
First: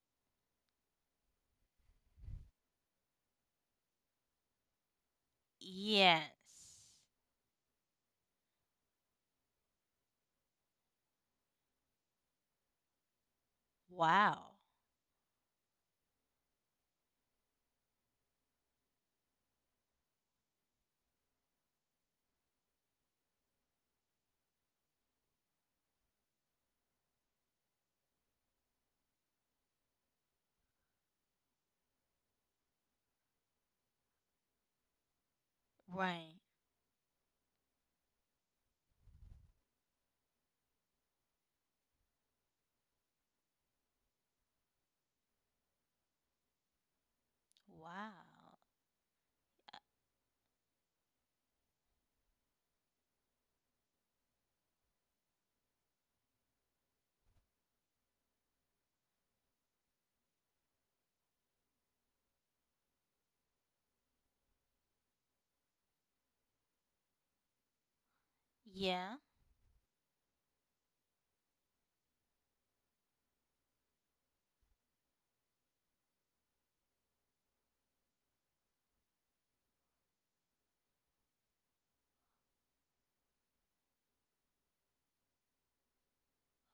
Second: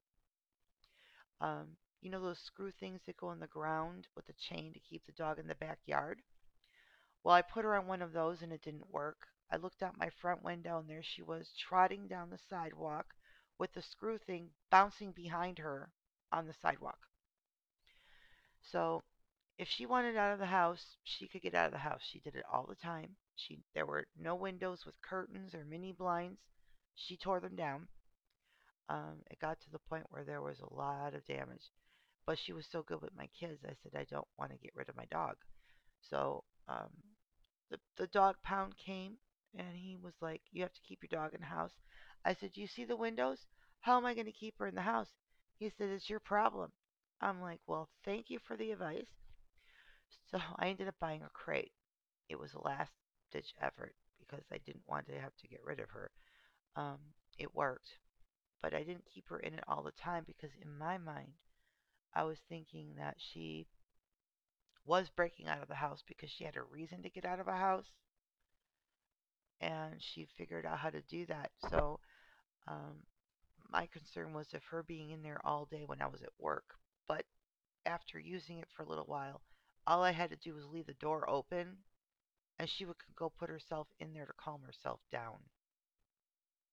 Um, you know those screw things that go in the ground with a chain to keep the dog in the backyard? Yes. Well, I put her on one of those and it didn't work. I looked out my front window and there she was trotting down the sidewalk with the screw Wow. thing bouncing behind her on the sidewalk. So if she wanted out of the house, she could get out of the house. She did it all the time. She there were no windows with curtains or mini blinds. She tore them down. It got to the point where there was a lot of damage. But she was so good with my kids. I said, I don't want to get rid of my dog. Right. So um, the dog pound came and he was like, you have to keep your dog in the house. I said, you see the windows? How am I going to keep her in the house? He said, it's your problem. I'm like, well, Wow. thank you for the advice. So I ended up buying a crate. It was a last ditch effort because I didn't want to have to get rid of her. Um, it worked, but I didn't keep her in it all the time because in my mind, I was thinking that she was breaking out of the house because she had a reason to get out of a house Yeah. and she figured out how to do that. So um, my concern was of her being in there all day when I was at work. But after using it for a little while, all I had to do was leave the door open and she would go put herself in there to calm herself down.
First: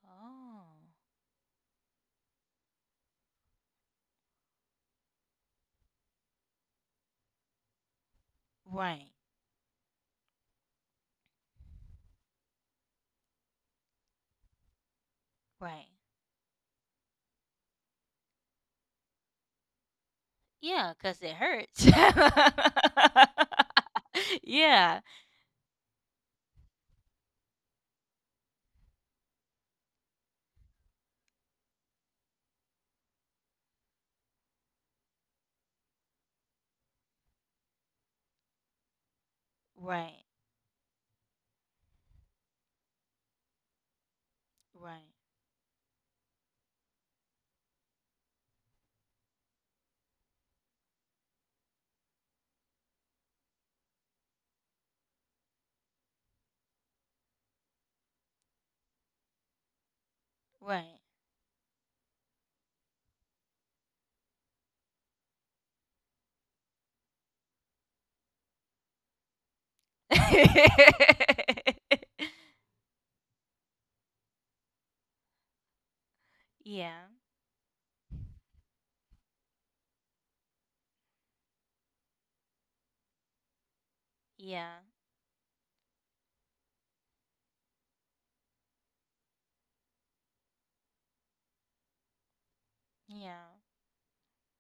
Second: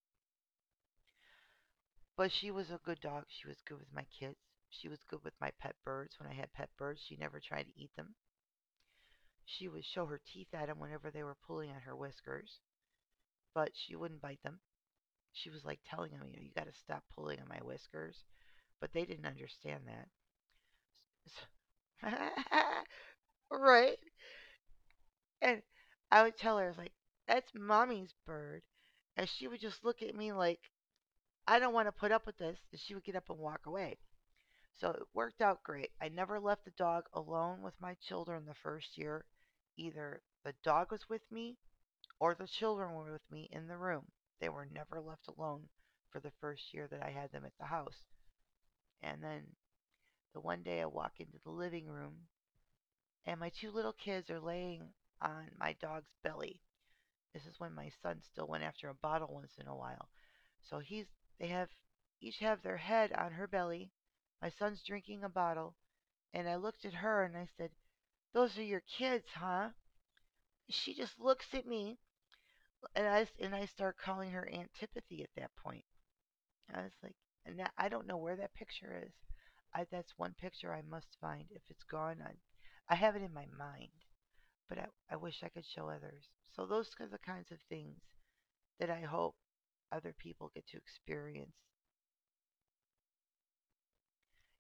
Oh. But she was a good dog. She was good with my kids. She was good with my pet birds. When I had pet birds, she never tried to eat them. Right. She would show her teeth at them whenever they were pulling on her whiskers, but she wouldn't bite them. She was like Right. telling them, you got to stop pulling on my whiskers. But they didn't understand that. Yeah, 'cause it hurts. So, right. yeah. And I would tell her, I was like, that's mommy's bird. And she would just look at me like, I don't want to put up with this. And she would get up and walk away. So it worked out great. I never left the dog alone with my children the first year. Either Right. the dog was with me or the children were with me in the room. They were never Right. left alone for the first year that I had them at the house. And then But one day I walk into the living room, and my two little kids are laying on my dog's belly. This is when my son still went after a bottle once in a while. So Right. he's they have each have their head on her belly. My son's drinking a bottle, and I looked at her and I said, "Those are your kids, huh?" She just looks at me, and I start calling her Antipathy at that point. I was yeah. like, I don't know where that picture is. That's one picture I must find. If it's gone, I have it in my mind, but Yeah, I, I wish I could show others. So those are the kinds of things that I hope other people get to experience. yeah,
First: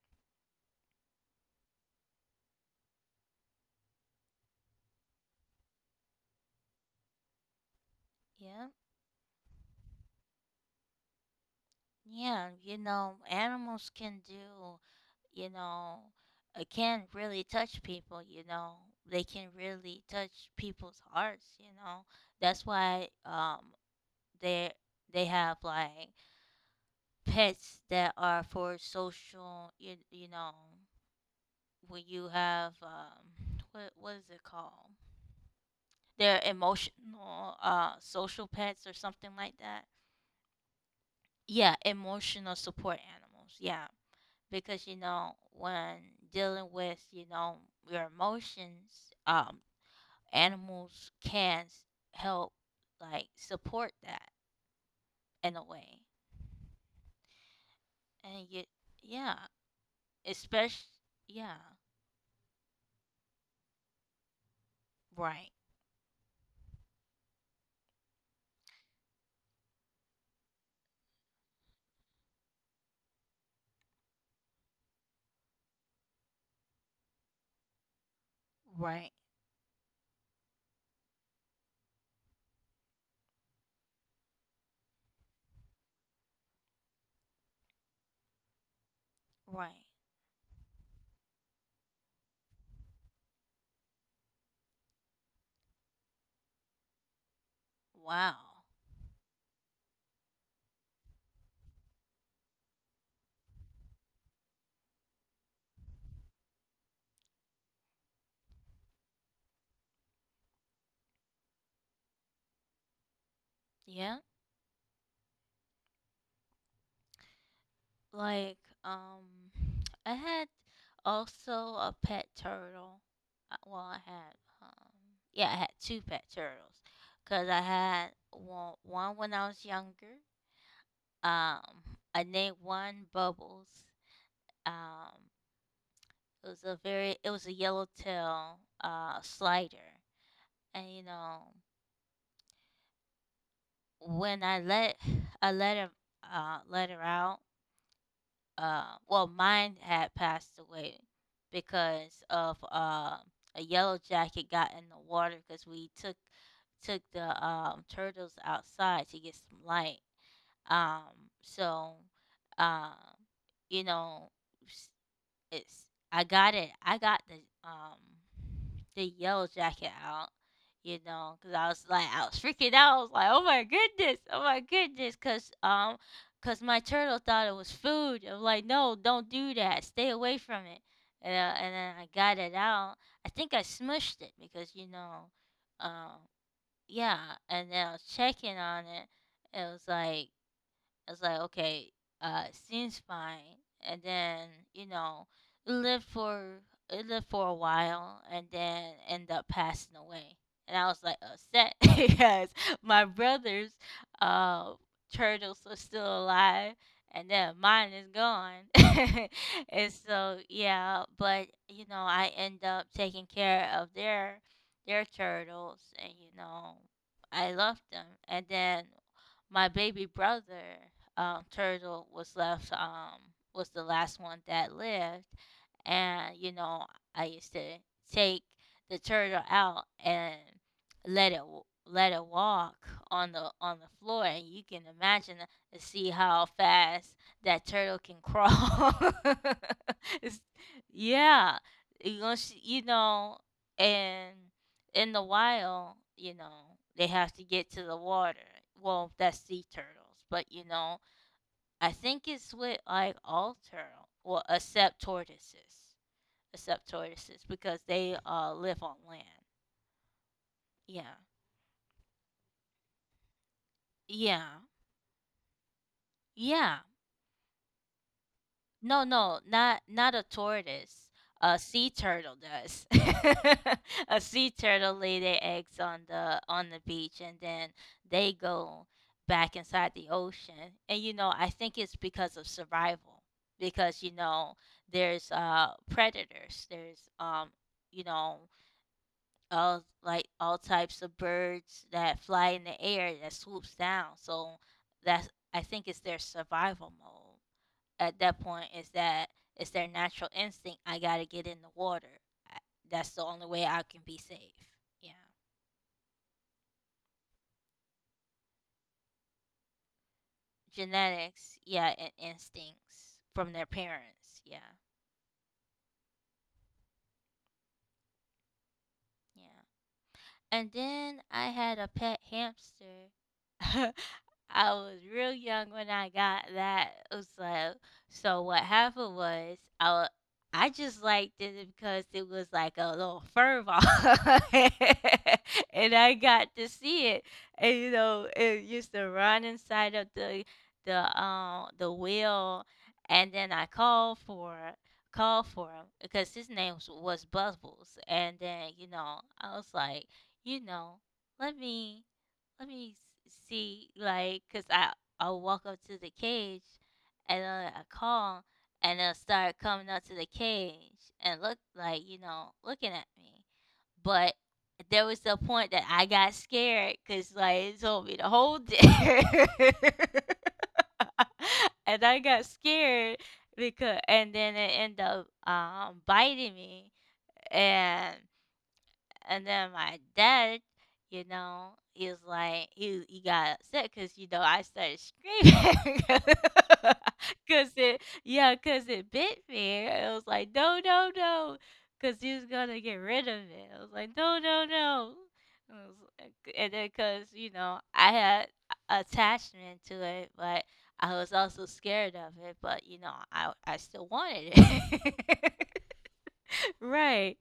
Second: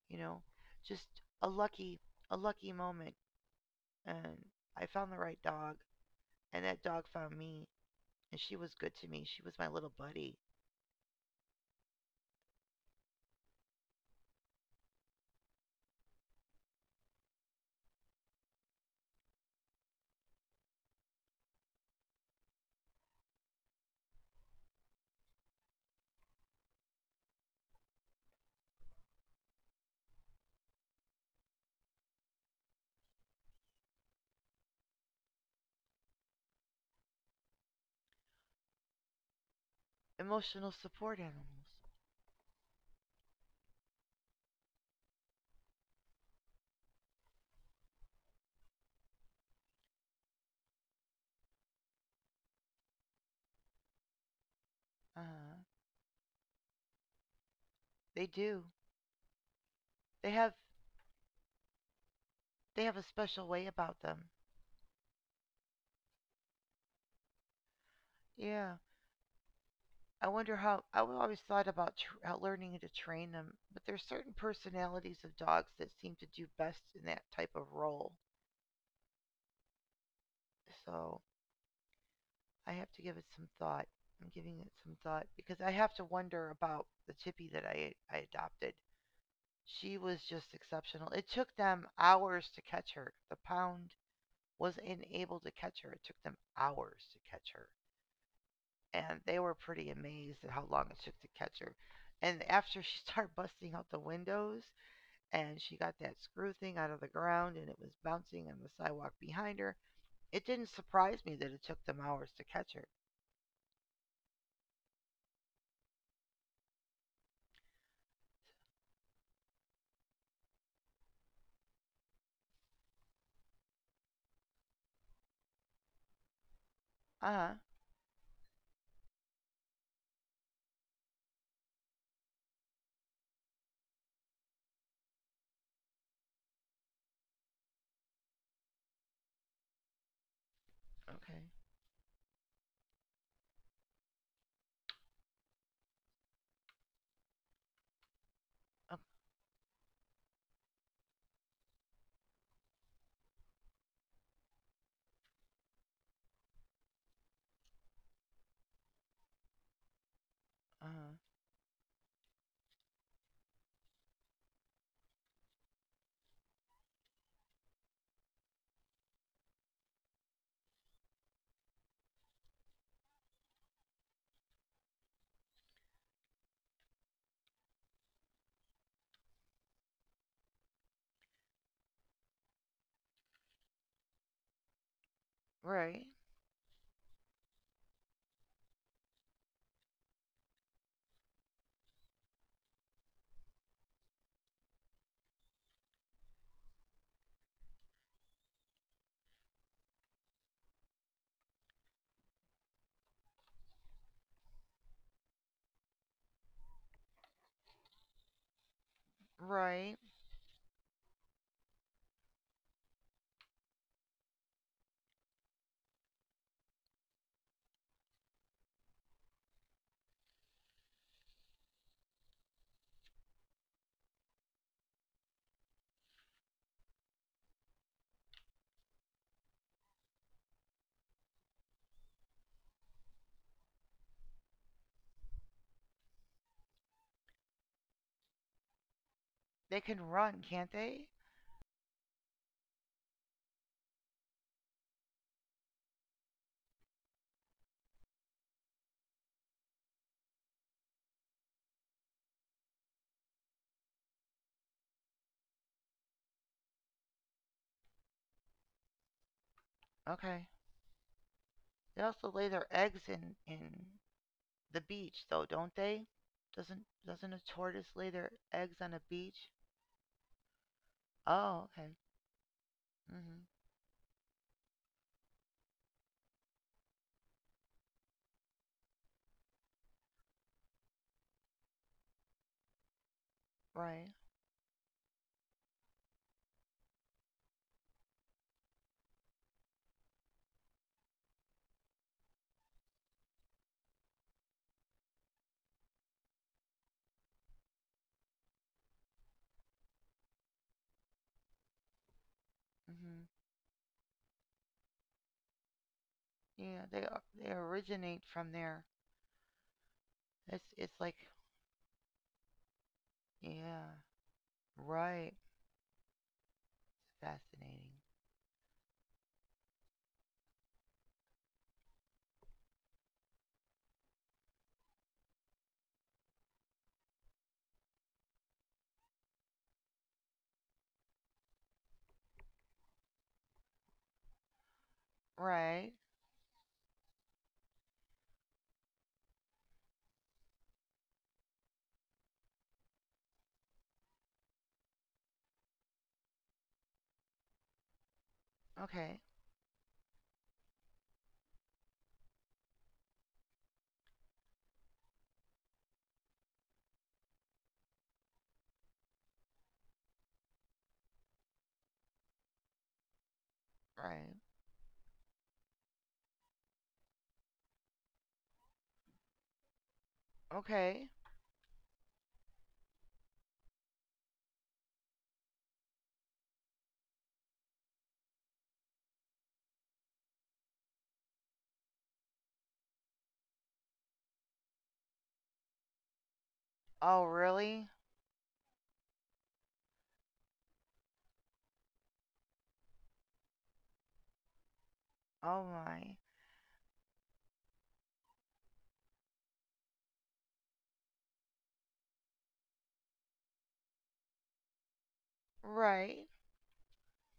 You know, just a lucky, a lucky moment. And I found the right dog, and that dog found me, and she yeah, was good to me. She was my little buddy. yeah. Animals can do, you know, can really touch people. They can really touch people's hearts. That's why they they have like pets that are for social, when you have what is it called? They're emotional social pets or something like that. Emotional support animals. Yeah, emotional support animals, yeah, because when dealing with your emotions, animals can help like support that in Uh, a way. they And you, do. yeah, They have especially, yeah, they have a special way about them. right, Yeah. I wonder how always thought about how learning to train them, but there's certain personalities of dogs that seem to do best in that type of role. right, So I have to give it some thought. I'm giving it some thought because I have to wonder about the Chippy that I adopted. right, She was just exceptional. It took them hours to catch her. The pound was unable to catch her. It took them hours to catch her. wow, And they were pretty amazed at how long it took to catch her. And after she started busting out the windows and she got that screw thing out of the ground and it was bouncing on the sidewalk behind her, it didn't surprise me that it took them hours to catch her. yeah, like um I had also a pet turtle. Well, I had yeah, I had two pet turtles Uh because huh. I had one when I was younger. Um, I named one Bubbles. Um, it was a very it was a yellowtail slider, and you Okay. know when I let her out. Uh Well, mine had passed away because of a yellow jacket got in the water because we took the turtles outside to get some light. huh. So, um, you know, It's I got it. I got the yellow jacket out, because I was like I was freaking out. I was like, oh my goodness, cause my turtle thought it was food. I'm like, no, don't do that. Stay away from it. And then I got it out. I think I smushed it because Right. um, yeah. And then I was checking on it. It was like it's like, okay, seems fine. And then, it lived for it lived for a while and then ended up passing away. And I was like upset because my brother's uh turtles are still alive and then mine is gone. Right. And so yeah, but I end up taking care of their turtles and I loved them. And then my baby brother turtle was left was the last one that lived, and I used to take the turtle out and let it let it walk on the floor, and you can imagine to see how fast that turtle can crawl. They can run, It's- can't they? yeah, you gonna and in the wild, they have to get to the water. Well, that's sea turtles, but I think it's with like all turtle, well, except tortoises because they live on land. Okay. Yeah, They also lay their eggs in yeah, the beach though, don't they? yeah. Doesn't doesn't a tortoise lay their eggs on a No, no, beach? not a tortoise. A Oh, sea okay. turtle does. Mhm. A sea turtle lay their eggs on the beach, and then they go back inside the ocean. And I think it's because of survival, because Right. There's predators. There's you know all types of birds that fly in the air that swoops down. So that's I think it's their survival mode. At that point, is that it's their natural instinct. I gotta get in the water. I, that's the Hmm. only way I can be safe. Yeah, Yeah, they originate from there. It's like, genetics. Yeah, and instincts from their yeah, parents. Yeah, right. Fascinating. yeah. And then I had a pet hamster. I was real young when I got that. So, what happened was I just liked it because it was like a little fur ball, Right. and I got to see it. And it used to run inside of the wheel, and then I called for him because his name was Bubbles, and then Okay. I was like, you know, let me let me see like cuz I'll walk up to the cage and then I call and they'll start coming up to the cage and look like, looking at me. But Right. there was the point that I got scared cuz like it told me to hold it. Okay. And I got scared because and then it ended up biting me and and then my dad, he was like, he got upset because, I started screaming. Oh, really? Yeah, because it bit me. It was like, no, no, no. Because he was going to get rid of it. I was like, no, no, no. Oh my. And then because, I had attachment to it, but I was also scared of it. But, I still wanted it. Right. Right.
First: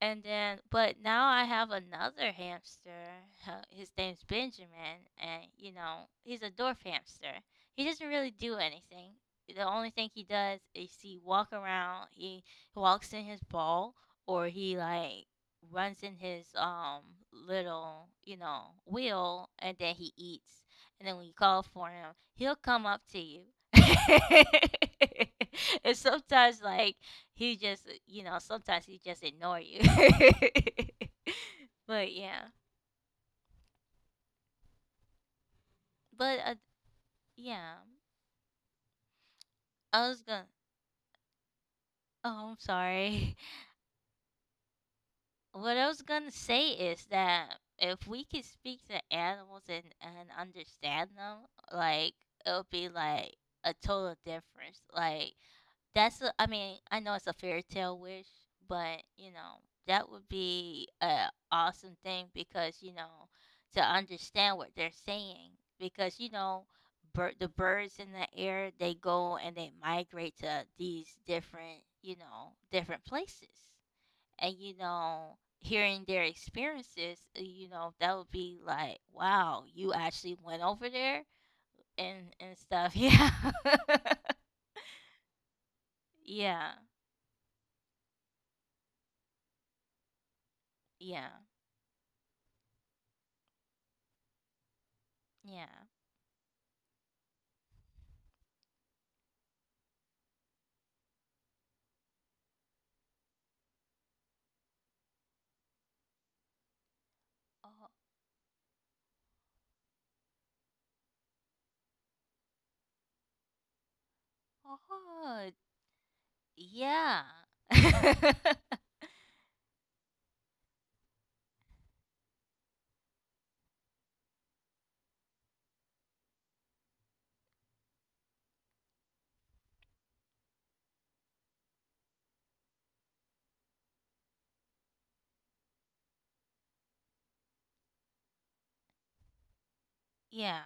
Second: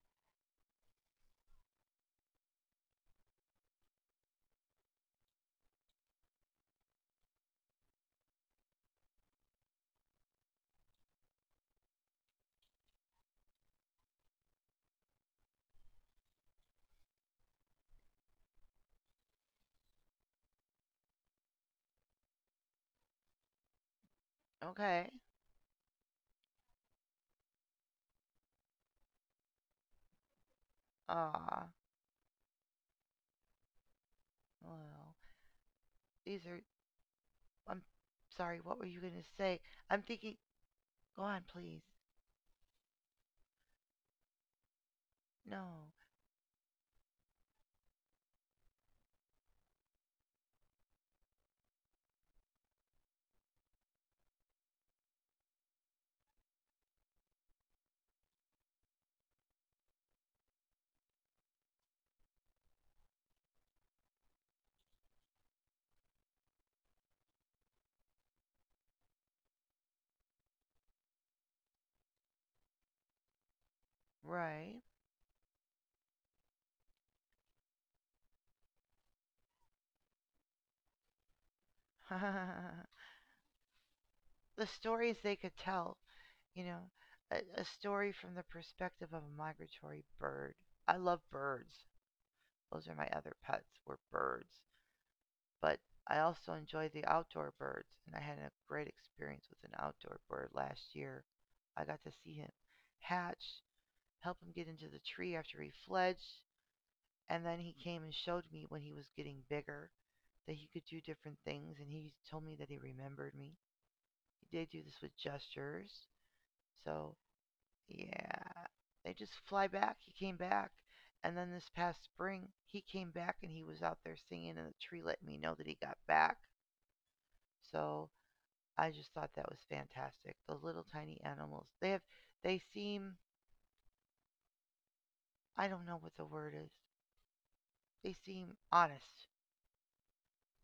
But now I have another hamster. His name's Benjamin, and he's a dwarf hamster. He doesn't really do anything. The only thing he does is he walk around. He walks in his ball, or he like runs in his little wheel, and then he eats. And then when you call for him, he'll come up to you. Okay. And sometimes like he just sometimes he just ignore you Ah. but yeah, Well, but these are. yeah, I'm sorry. What were you gonna say? I'm I was thinking. gonna Go on, please. oh, I'm sorry. What I No. was gonna say is that if we could speak to animals and understand them, like, it'll be like a total difference, like, I mean, I know it's a fairy tale wish, but that would be a awesome thing because, to understand what they're saying because, the birds in the air, they go and they migrate to these different places. And you Right. know, hearing their experiences, you know, that would be like, wow, you actually went over there and stuff. Yeah. The stories they could tell, you Yeah. know, a story from the perspective of a migratory bird. I love Yeah. birds. Those are my other pets, were birds. Yeah. But I also enjoy the outdoor birds, and I had a great experience with an outdoor bird last year. I got to see him hatch, help him get into the tree after he fledged, and then he Oh, came and showed me when he was getting bigger that he could do different things, and he told me that he remembered me. They do this with oh, gestures, so yeah. yeah. They just fly back. He came back. And then this past spring, he came back and he was out there singing, and the tree let me know that he got back. So I just thought that was fantastic. Those little tiny animals. They have, they seem, I don't know what the word is. They seem honest. Yeah.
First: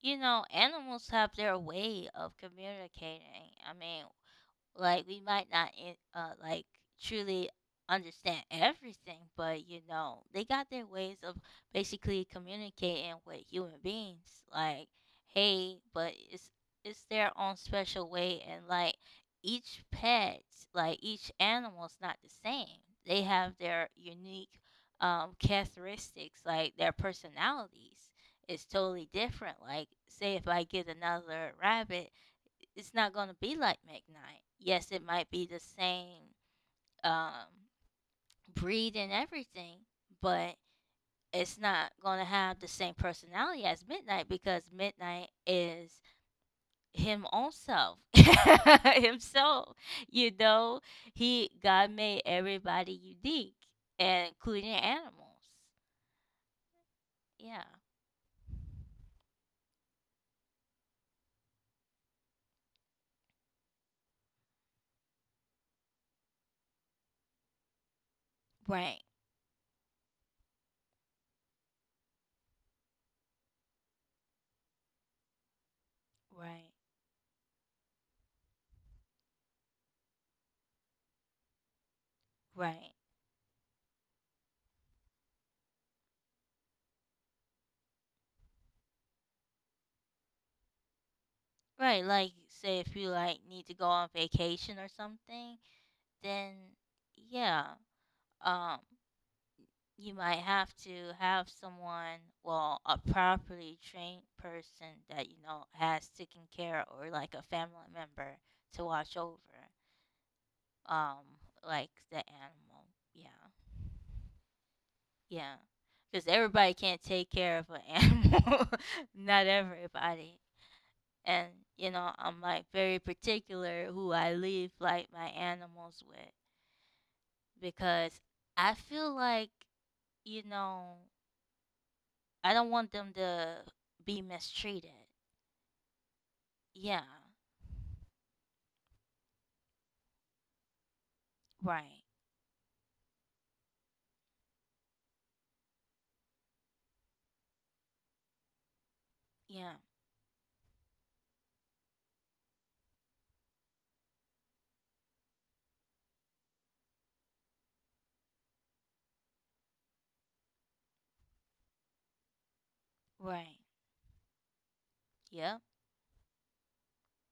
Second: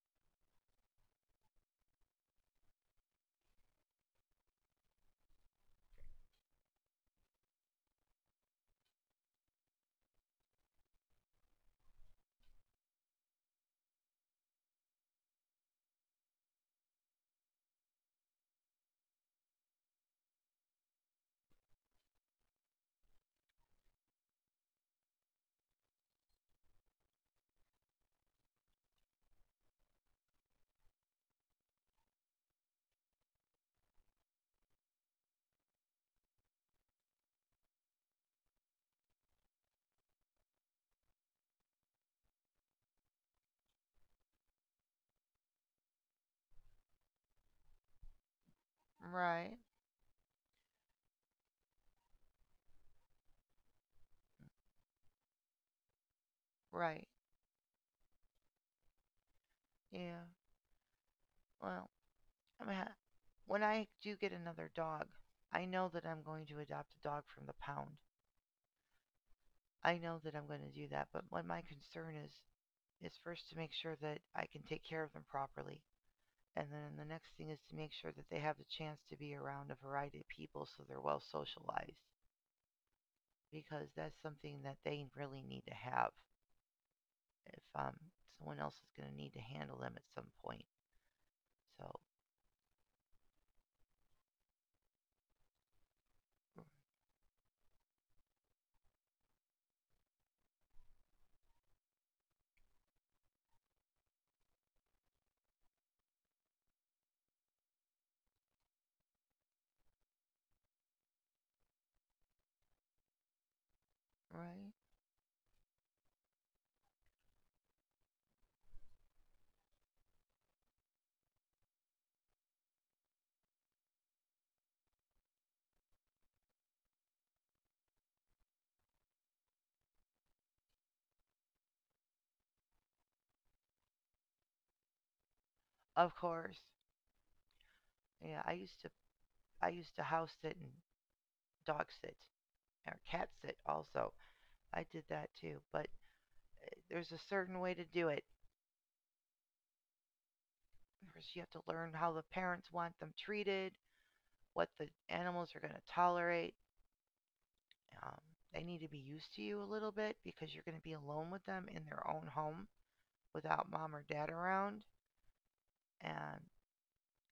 You know, animals have their way of communicating. I mean, like we might not in- like truly understand everything, but you know, they got their ways of basically communicating with human beings. Like, hey, but it's their own special way, and like each pet, like each animal's not the same. They have their unique characteristics, like their personalities is totally different. Like, say if I get another rabbit, it's not going to be like McKnight. Yes, it might be the same, um, breed and everything, but it's not going to have the same personality as Midnight because Midnight is him own self, Right. himself. You know, he God made everybody unique, and including animals. Right. Yeah, Yeah. Well, I'm ha- when I do get another dog, I know that I'm going to adopt a dog from the pound. right, I know that I'm going to do that, but what my concern is first to make sure that I can take care of them properly. And right, then the next thing is to make sure that they have the chance to be around a variety of people so they're well socialized, right, because that's something that they really need to have if someone else is going to need to handle them at some point. So, right. Like, say if you like need to go on vacation or something, then yeah, um you might have to have someone, well, a properly trained person that you know has taken care, or like a family member to watch over, um like the animal, yeah, right? yeah, because everybody can't take care of an animal, not everybody, and you know I'm like very particular who I leave like my animals with, because I feel like, you know, I don't want them to be mistreated. Of course. Yeah, Yeah, I used to house sit and dog right. sit or cat sit also. I did that too, but there's a certain way to do it. Yeah, First, you have to learn how the parents want them treated, what the animals are going to tolerate. Um, they need to be used to you a little bit because you're going to be alone with them in their own home right. without mom or dad around. Yep, And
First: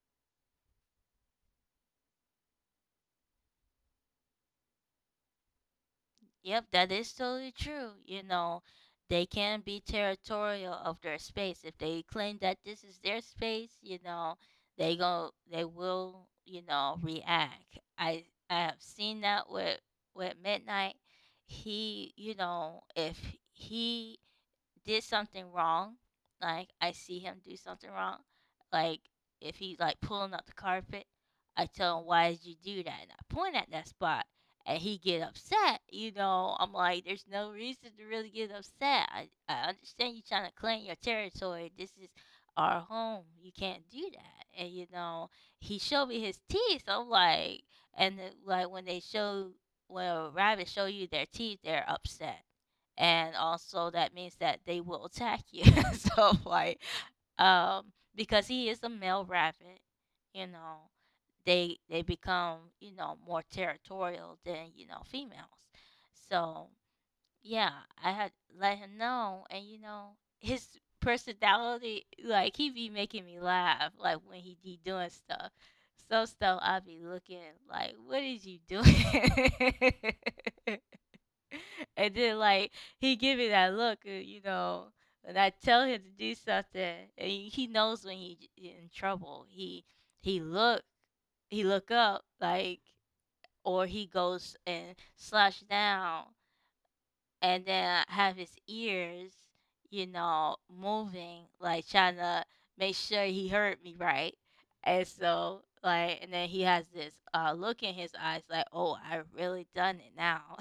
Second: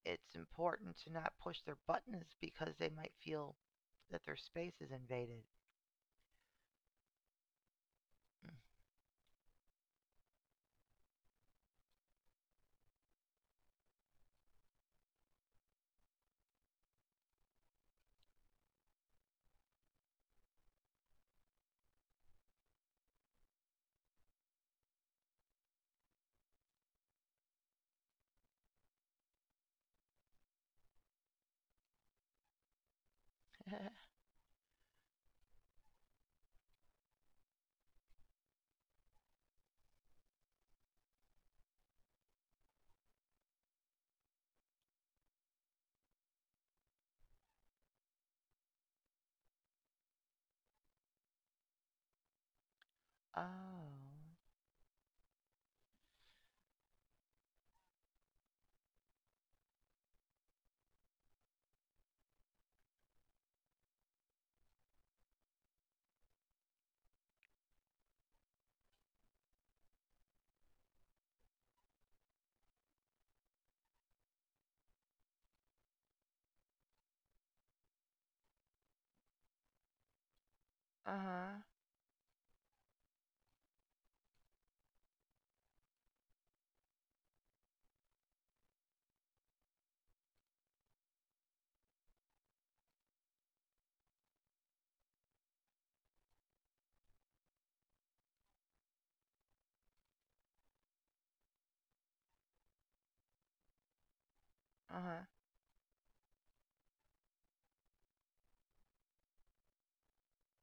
it's important to not push their buttons because they might feel that their space is invaded. yep, that is totally true. You know, they can be territorial of their space. If they claim that this is their space, you know, they will, you know, react. I have seen that with Midnight. He, you know, if he did something wrong, like I see him do something wrong, like if he's like pulling up the carpet, I tell him why did you do that, and I point at that spot, and he get upset. You know, I'm like, there's no reason to really get upset. I understand you trying to claim your territory. This is our home. You can't do that. And you know, he showed me his teeth. I'm like, and then, like when they show when a rabbit show you their teeth, they're upset, and also Oh. that means that they will attack you. So like, um, because he is a male rabbit, you know, they become you know more territorial than you know females. So yeah, I had let him know, and you know his personality, like he be making me laugh, like when he be doing stuff. So stuff I be looking like, what is you doing? Uh huh. And then like he give me that look, you know, and I tell him to do something, and he knows when he in trouble. He he look he look up like, or he goes and slash down and then have his ears, you know, moving, like trying to make sure he heard me right. Uh And huh. so, like, and then he has this look in his eyes, like, "Oh, I really done it now."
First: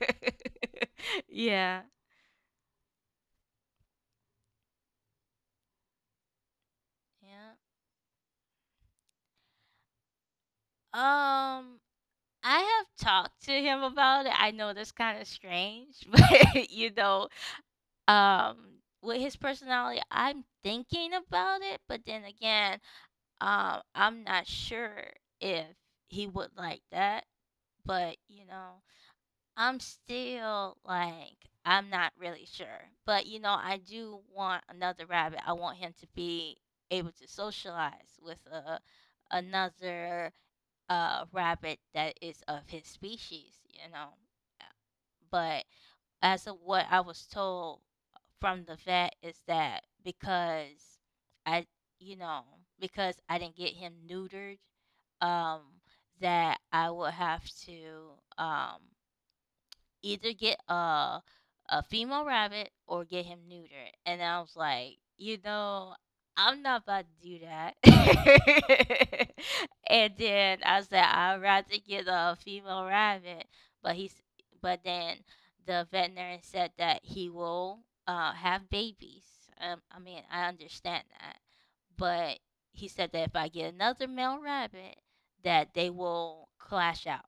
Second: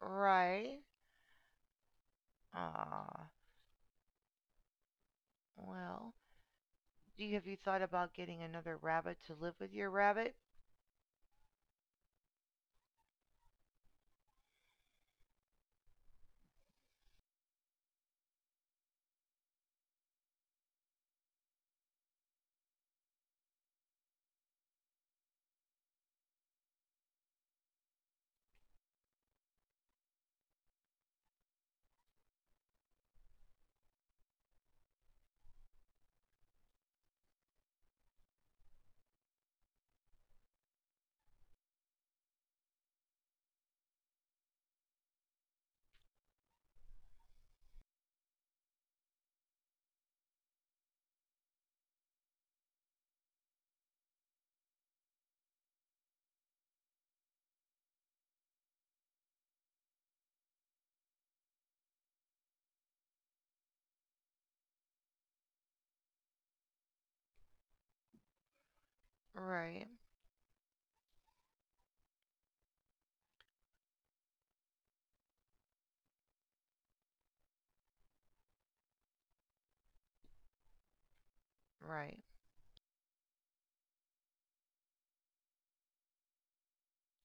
Right. Yeah, Ah. Well, do you, have yeah. you thought about getting another rabbit to live with your rabbit? Um, I have talked to him about it. I know that's kind of strange, but you know, um, with his personality, I'm thinking about it. But then again, I'm not sure if he would like that, but you know, I'm still like I'm not really sure. But you know, I do want another rabbit. I want him to be able to socialize with a another rabbit that is of his species, you know. Uh, But as of what I was told from the vet is that because I, you know, because I didn't get him neutered, um, that I will have to either get a female rabbit or get him neutered. And I was like, you know, I'm not about to do that. Right. And then I said, I'd rather get a female rabbit. But he's but then the veterinarian said that he will have babies. I mean, I understand that, Right. but he said that if I get another male rabbit, that they will clash out.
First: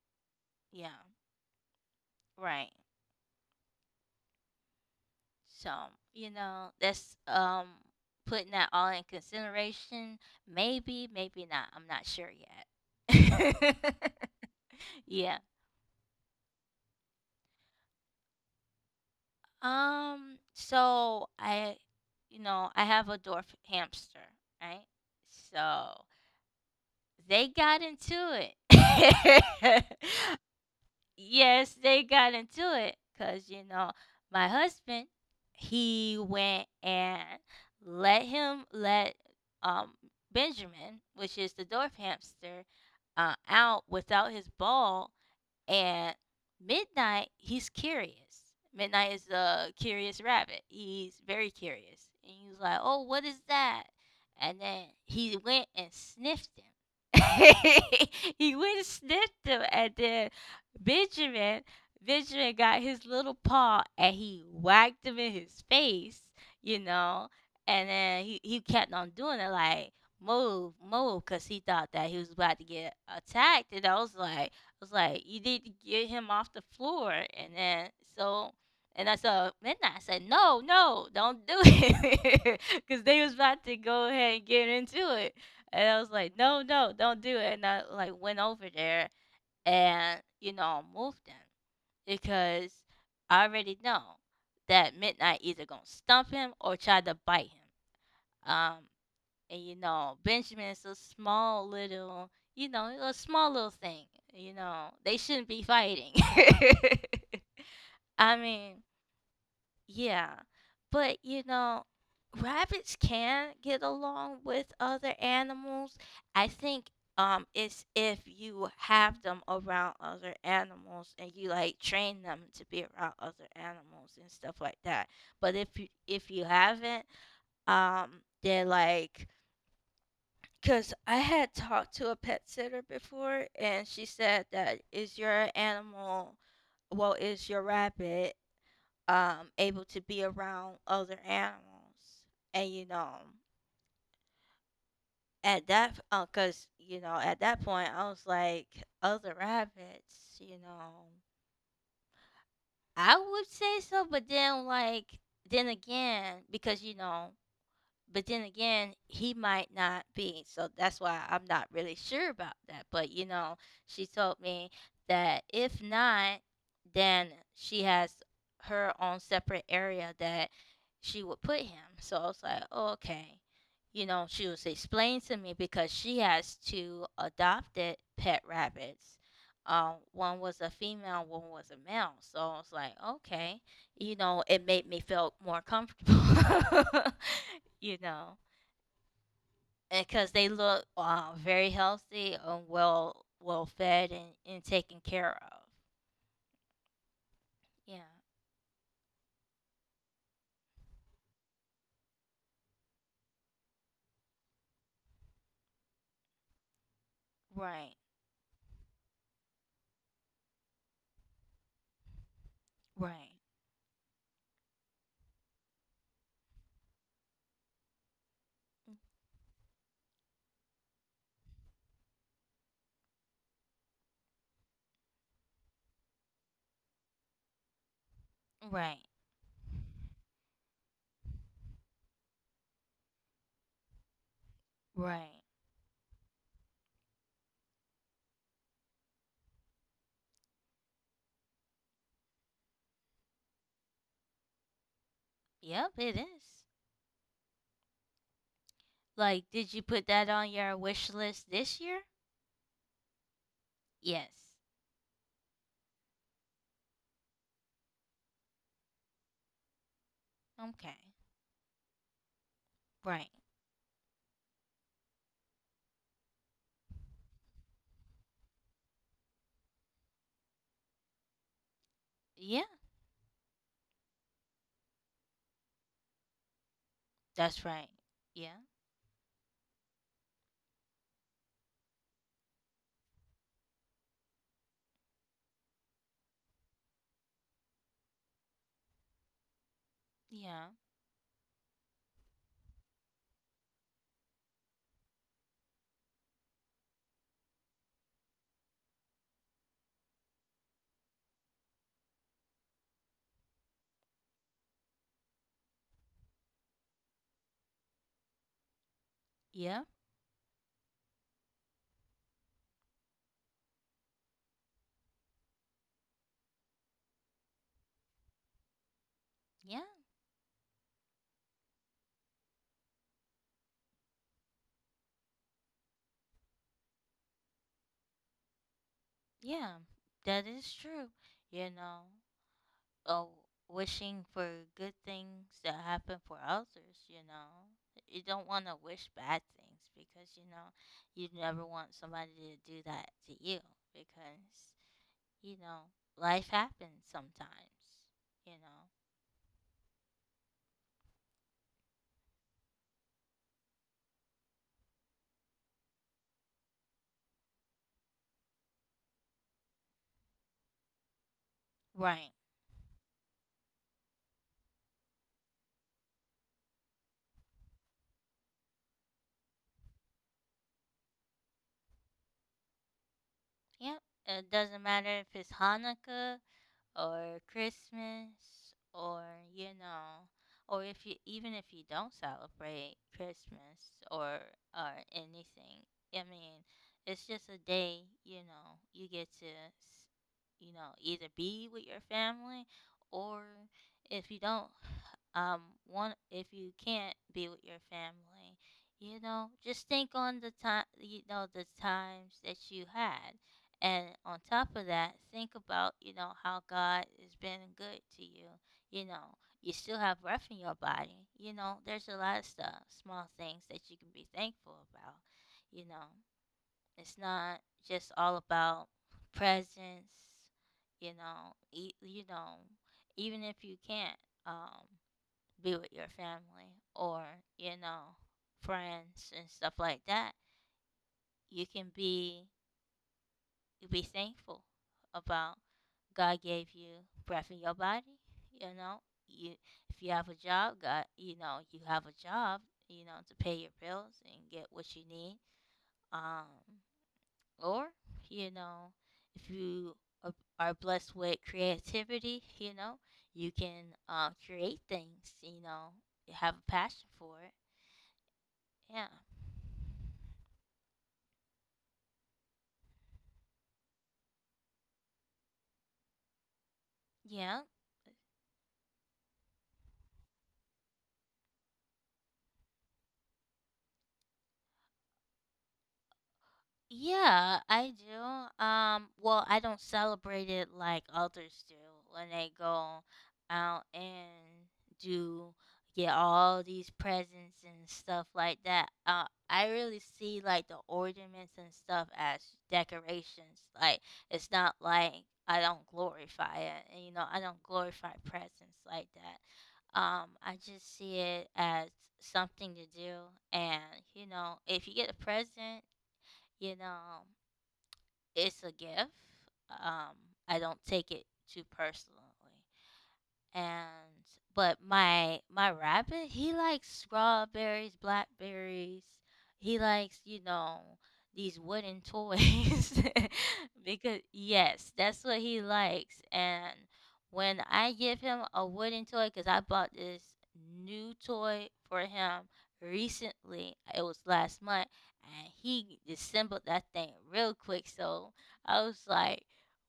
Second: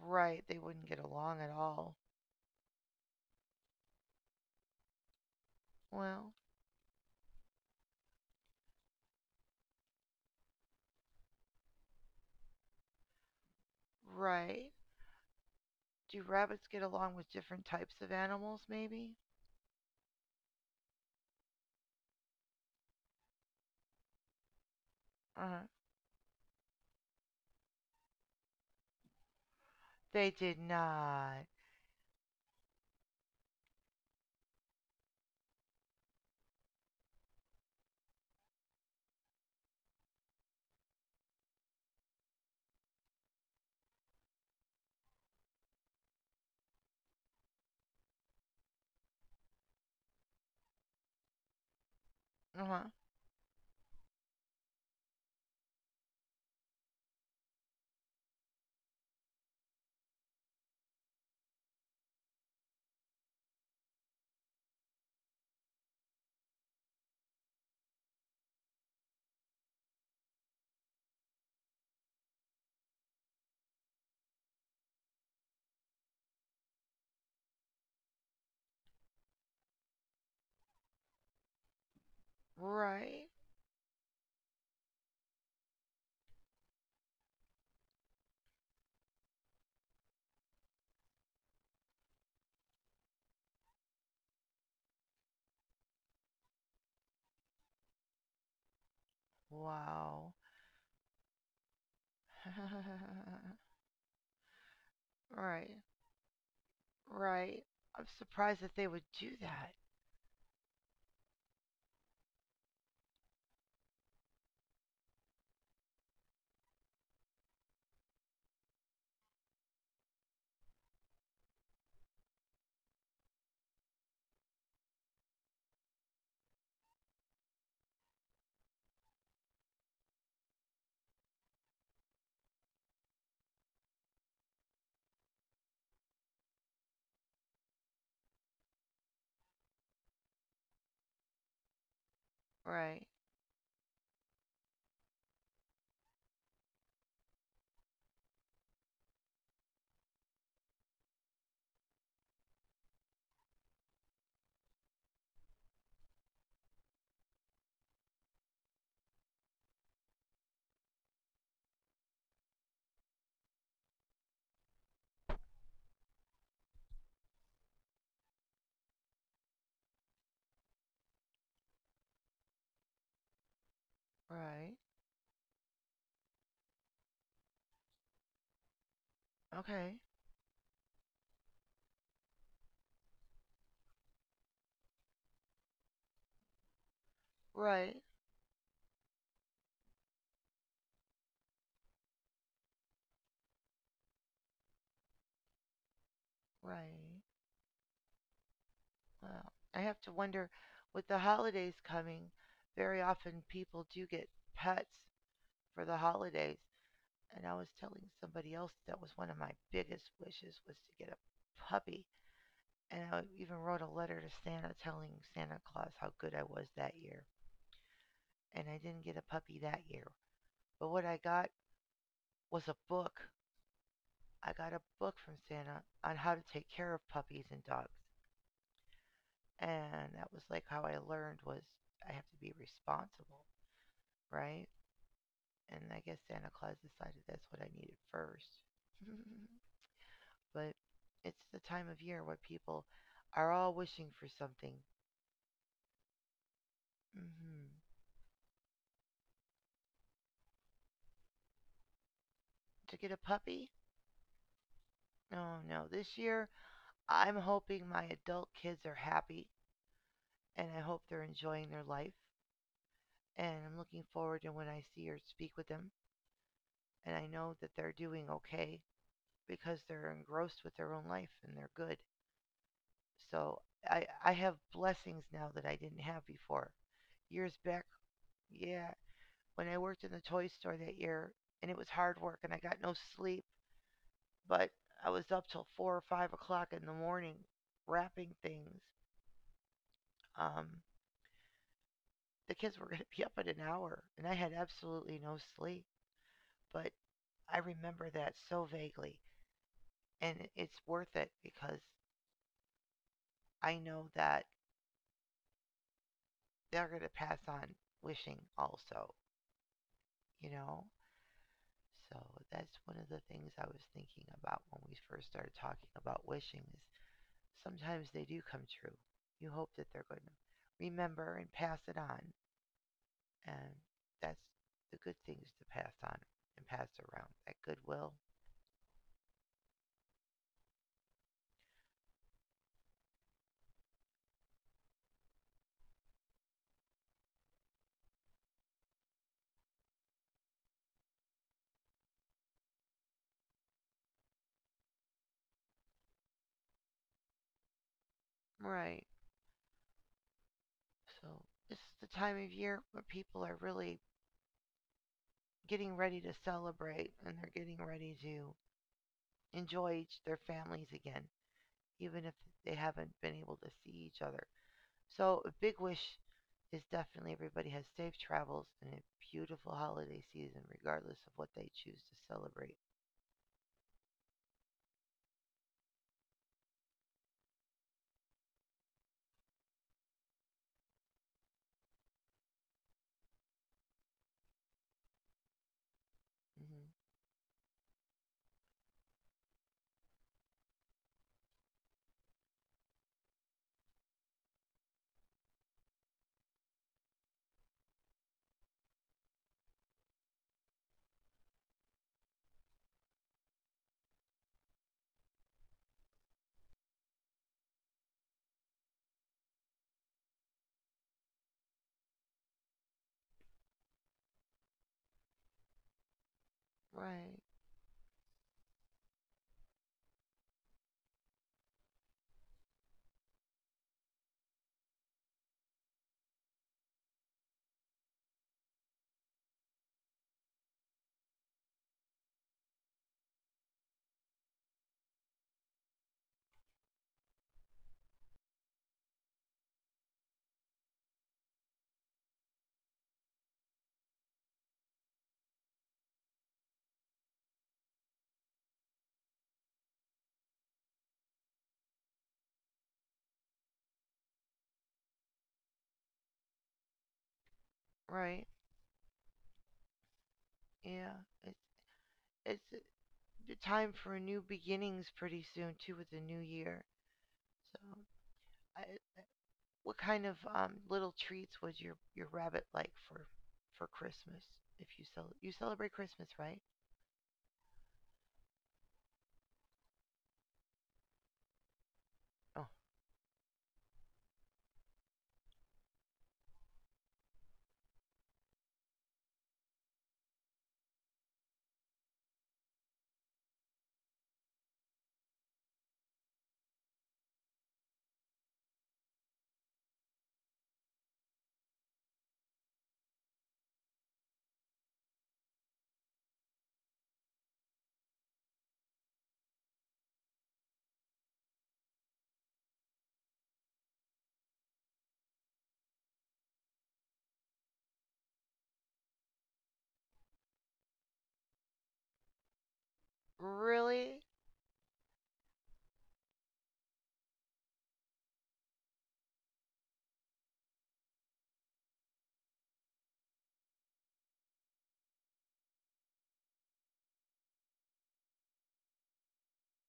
Right. They wouldn't Yeah, get along at all. right. So, you Well, know, that's putting that all in consideration. Maybe, maybe not. I'm not sure yet. right. Yeah. Do rabbits get along with different types of animals, maybe? So I, you know, I have a dwarf hamster, right? Uh huh. So they got into it. They did not. Yes, they got into it because, you know, my husband, he went and let him let um, Benjamin, which is the dwarf hamster, out without his ball. And Midnight, he's curious. Midnight is the curious rabbit. He's very curious. And he was Uh like, huh. oh, what is that? And then he went and sniffed him. He went and sniffed him. And then Benjamin, Benjamin got his little paw and he whacked him in his face, you know. And then he kept on doing it like, move, move, because he thought that he was about to get attacked. And I was like, "You need to get him off the floor." And then so, and I said, midnight. I said, "No, no, don't do it," because they Right. was about to go ahead and get into it. And I was like, "No, no, don't do it." And I like went over there and you know moved him because I already know that midnight either gonna stump him or try to bite him. Um, and you know Wow. benjamin's a small little you know a small little thing, you know they shouldn't be Right. fighting. Right. I'm I surprised that mean, they would do that. yeah, but you know rabbits can get along with other animals, I think, it's if you have them around other animals and you like train them to be around other animals and stuff like that. But if you haven't, um they're like, 'cause I had talked to a pet sitter before, and she said that is your animal, well, is your rabbit, able to be around other animals?" And, you Right. know, at that cause you know, at that point, I was like, "Other rabbits?" You know? I would say so, but then, like then again, because, you know, but then again, he might not be. So that's why I'm not really sure about that. But you know, she told me that if not, then she has her own separate area that she would put him. So I was like, oh, okay. You know, she was Right. explaining to me because she has two adopted pet rabbits. Okay. One was a female, one was a male. So I was like, okay. You know, it made me feel more comfortable. Right. You know, because they look very healthy and well fed and taken care of. Right. Yeah, Well, I have to wonder, with the holidays coming, very often people do get pets for the holidays. And I was right, telling somebody else that was one of my biggest wishes was to get a puppy. And I right, even wrote a letter to Santa, telling Santa Claus how good I was that year. And I didn't get a puppy that year. But what I got was a book. I got a book from Santa on how to take care of puppies and dogs. right, And that was like how I learned was I have to be responsible, right? right. And I guess Santa Claus decided that's what I needed first. But it's the time of year where people are all wishing for something. Yep, it is. Hmm. Like, did you put that on your wish list this year? To get a puppy? Yes. No, no. This year, I'm hoping my adult kids are happy and I Okay. hope they're enjoying their life. Right. And I'm looking forward to when I see or speak with them. And I know that they're doing okay because they're engrossed with their own life and they're good. Yeah, So I have blessings now that I didn't have before. Years that's back, right. Yeah, yeah, when I worked in the toy store that year, and it was hard work, and I got no sleep, but I was up till 4 or 5 o'clock in the morning wrapping things. yeah, Um, the kids were going to be up in an hour, and I had absolutely no sleep, but I remember that so vaguely, and it's worth it because I know that they're going to pass on wishing also, yeah, you know? So that's one of the things I was thinking about when we first started talking about wishing is sometimes they do come true. You hope yeah, that they're going to remember and pass it on. And that's the good things to pass on and pass around that goodwill. yeah. That is true. You know, oh, wishing for good things that happen for others, you know. You don't want to wish bad things because, you know, you never want somebody to do that to you, because, you know, life happens sometimes, you know. Right. So this is the time of year where people are really getting ready to celebrate and they're getting ready to enjoy each, their families again, even Right. if they haven't been able to see each other. So a big wish is definitely everybody has safe travels and a beautiful holiday season, regardless of what they choose to celebrate. Yep. It doesn't matter if it's Hanukkah or Christmas or you know or if you even if you don't celebrate Christmas or anything, I mean, Mhm. it's just a day, you know, you get to you know either be with your family or if you don't um want if you can't be with your family, you know just think on the time, you know the times that you had, and on top of that, think about, you know, how God has been good to you. You know, you still have breath in your body. You know, there's a lot of stuff, small things that you can be thankful about. You know, it's Right, not just all about presents, you know, you know, even if you can't um be with your family or, you know, friends and stuff like that, you can be you be thankful about God gave you breath in your body. You know, you if you have a job, God, you know, you have a job, you know, to pay your bills and get what you need. Um, or you know, if you are blessed with creativity, you know, you can create things. You know, have a passion for it. right. Yeah, Yeah. It's it's uh, the time for new beginnings pretty soon too with the new year. yeah. So, I, what kind of little treats was your rabbit like for Christmas? If you celebrate Christmas, right? Yeah, I do. Well, I don't celebrate it like others do when they Oh, go out and do get all these presents and stuff like that. I really see like the ornaments and stuff as decorations. Like it's not like I don't glorify it, and you know, I don't glorify presents like that. I just see it as something to do, and you know, if you get a present, you know, it's a gift. Um, I don't take it too personally, and but my rabbit, he likes strawberries, blackberries, he likes you know these wooden toys. really? Because yes that's what he likes, and when I give him a wooden toy, because I bought this new toy for him recently, it was last month, and he disassembled that thing real quick. So I was like,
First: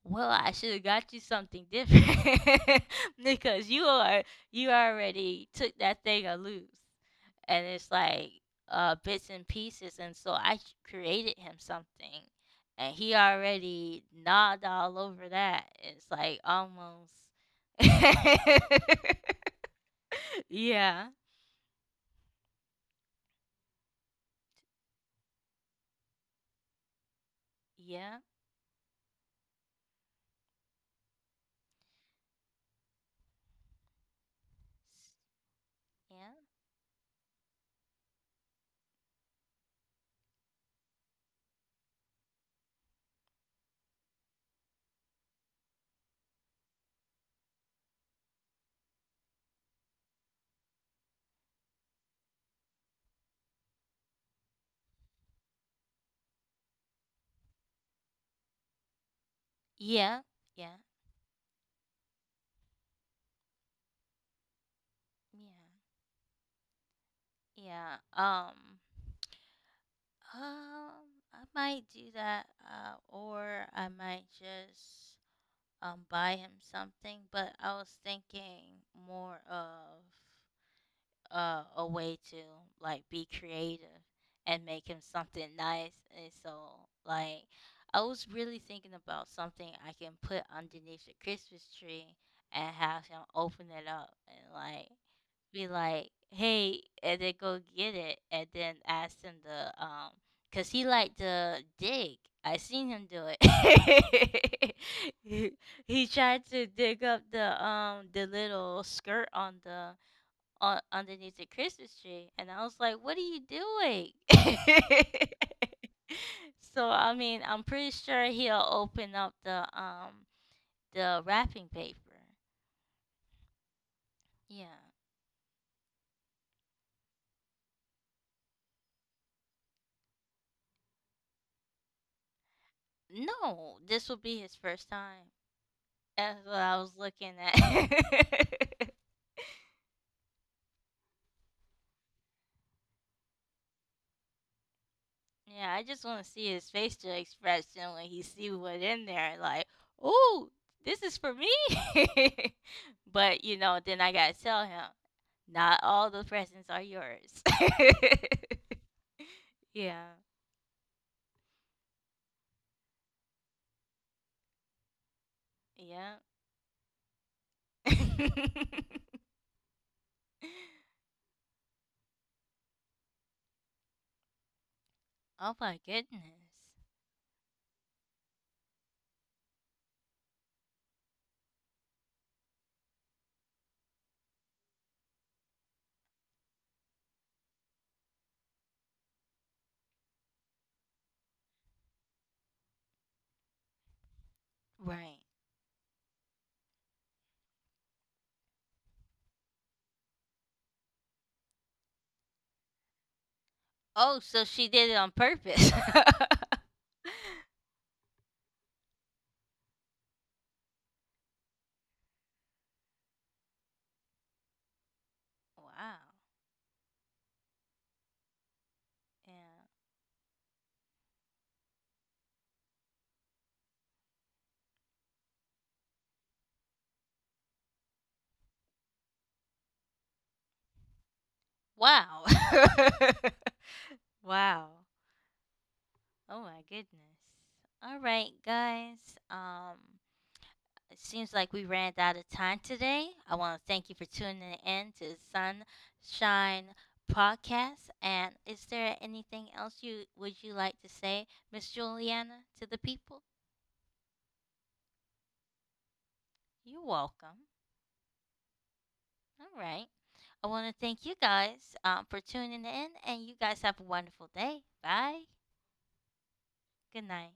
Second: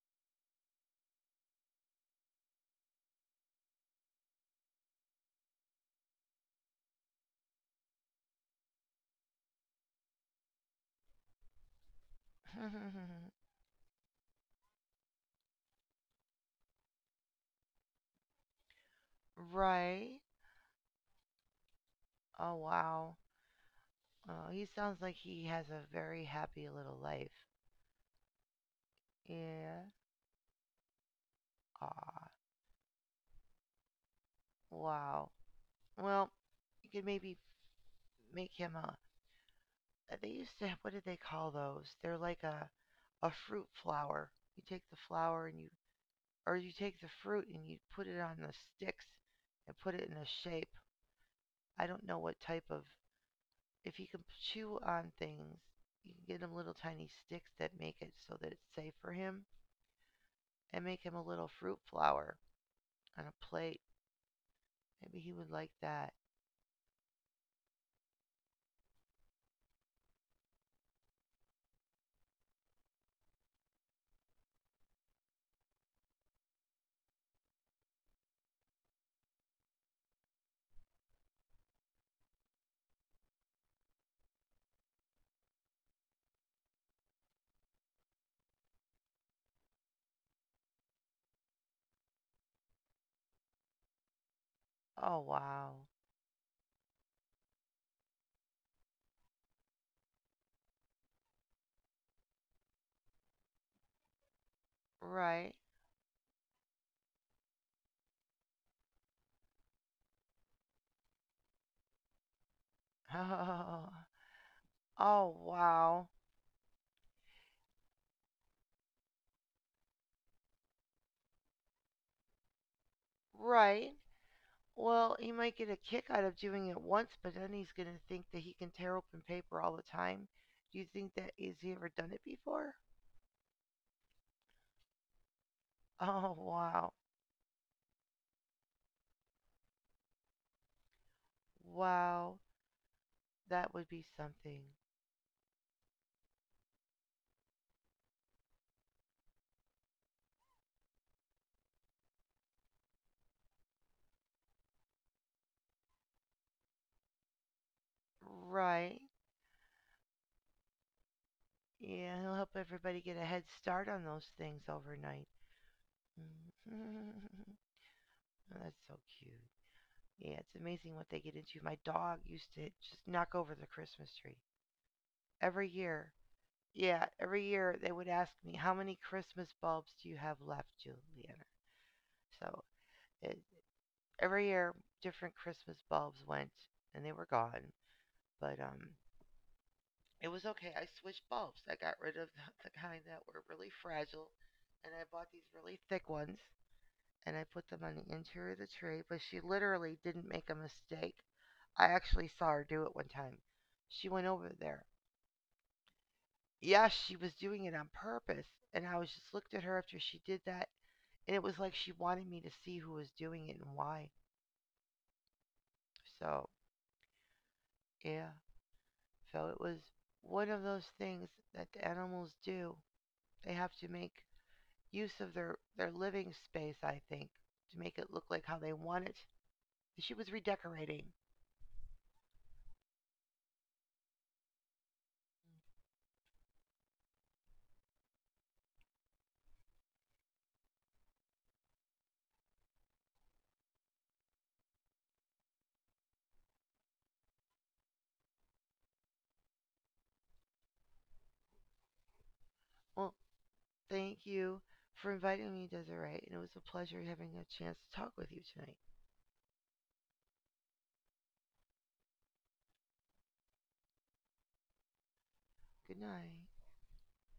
well, I should have got you something different, because you are you already took that thing a loose, and it's like bits and pieces. And so I created him something, and he already gnawed all over that. It's like almost, yeah, Right. yeah, Oh, wow. Oh, he sounds like he has a very happy little life. Yeah. Aw. Wow. Well, yeah, you could maybe make him a they used to what did they call those? They're like a fruit flower. You take the flower and you, or you take the fruit and you put it on the sticks and put it in a shape. I don't know what type of, if you can chew on things, you can get him little tiny sticks that make it so that it's safe for him, yeah, yeah, yeah, and make him a little fruit flower on a plate. Maybe he would like that. yeah. Um. I might do that, or I might just buy him something. But I was thinking more of a way to like be creative and make him something nice. And so like I was really thinking about something I can put underneath the Christmas tree and have him open it up and like Oh be wow. like, "Hey," and then go get it, and then ask him to cause he like to dig. I seen him do it. Right. he, he tried to dig up the little skirt on the on underneath the Christmas tree, and I was like, "What are you Oh, doing?" oh wow. So I mean, I'm pretty sure he'll open up the wrapping paper. Right. Yeah. Well, he might get a kick out of doing it once, but then he's going to think that he can tear open paper all the time. Do you think that, has he ever done it before? No, this will be his first time. Oh, That's what I wow. was looking at. Wow. That would be something. Yeah, I just want to see his facial expression when he see what in there. Like, oh, this is for me. But you know, then I gotta tell him, not all the presents are yours. Right. Yeah, Yeah, he'll help everybody get a head start on those things overnight. yeah. Oh, that's so cute. Yeah, it's amazing what they get into. My dog used to just knock over the Christmas tree Oh every my year. goodness. Yeah, every year they would ask me, "How many Christmas bulbs do you have left, Juliana?" So it, every year, different Christmas bulbs went, and they were gone. But it was okay. I switched bulbs. I got rid of the kind that were really fragile, and I Right. bought these really thick ones, and I put them on the interior of the tree. But she literally didn't make a mistake. I actually saw her do it one time. She Oh, went so over she there. did it on purpose. Yeah, she was doing it on purpose. And I was just looked at her after she did that. And it was like she wanted me to see who was doing it and why. Wow. So, yeah. Yeah. So it was one of those things that the animals do. They have to make use of their living space, I think, to make it look like how they want it. And she was redecorating. Wow. Wow. Oh my goodness. All right, guys. Um, it seems like we ran out of time today. I want to thank you for tuning in to the Sunshine Podcast. And is there anything else you would you like to say, Miss Juliana, to the Well, people? thank you for inviting me, Desiree. And it was a You're pleasure having a welcome. chance to talk with you tonight. All right. I want to thank you guys for tuning in, and you guys have a wonderful day. Bye. Good night. Good night.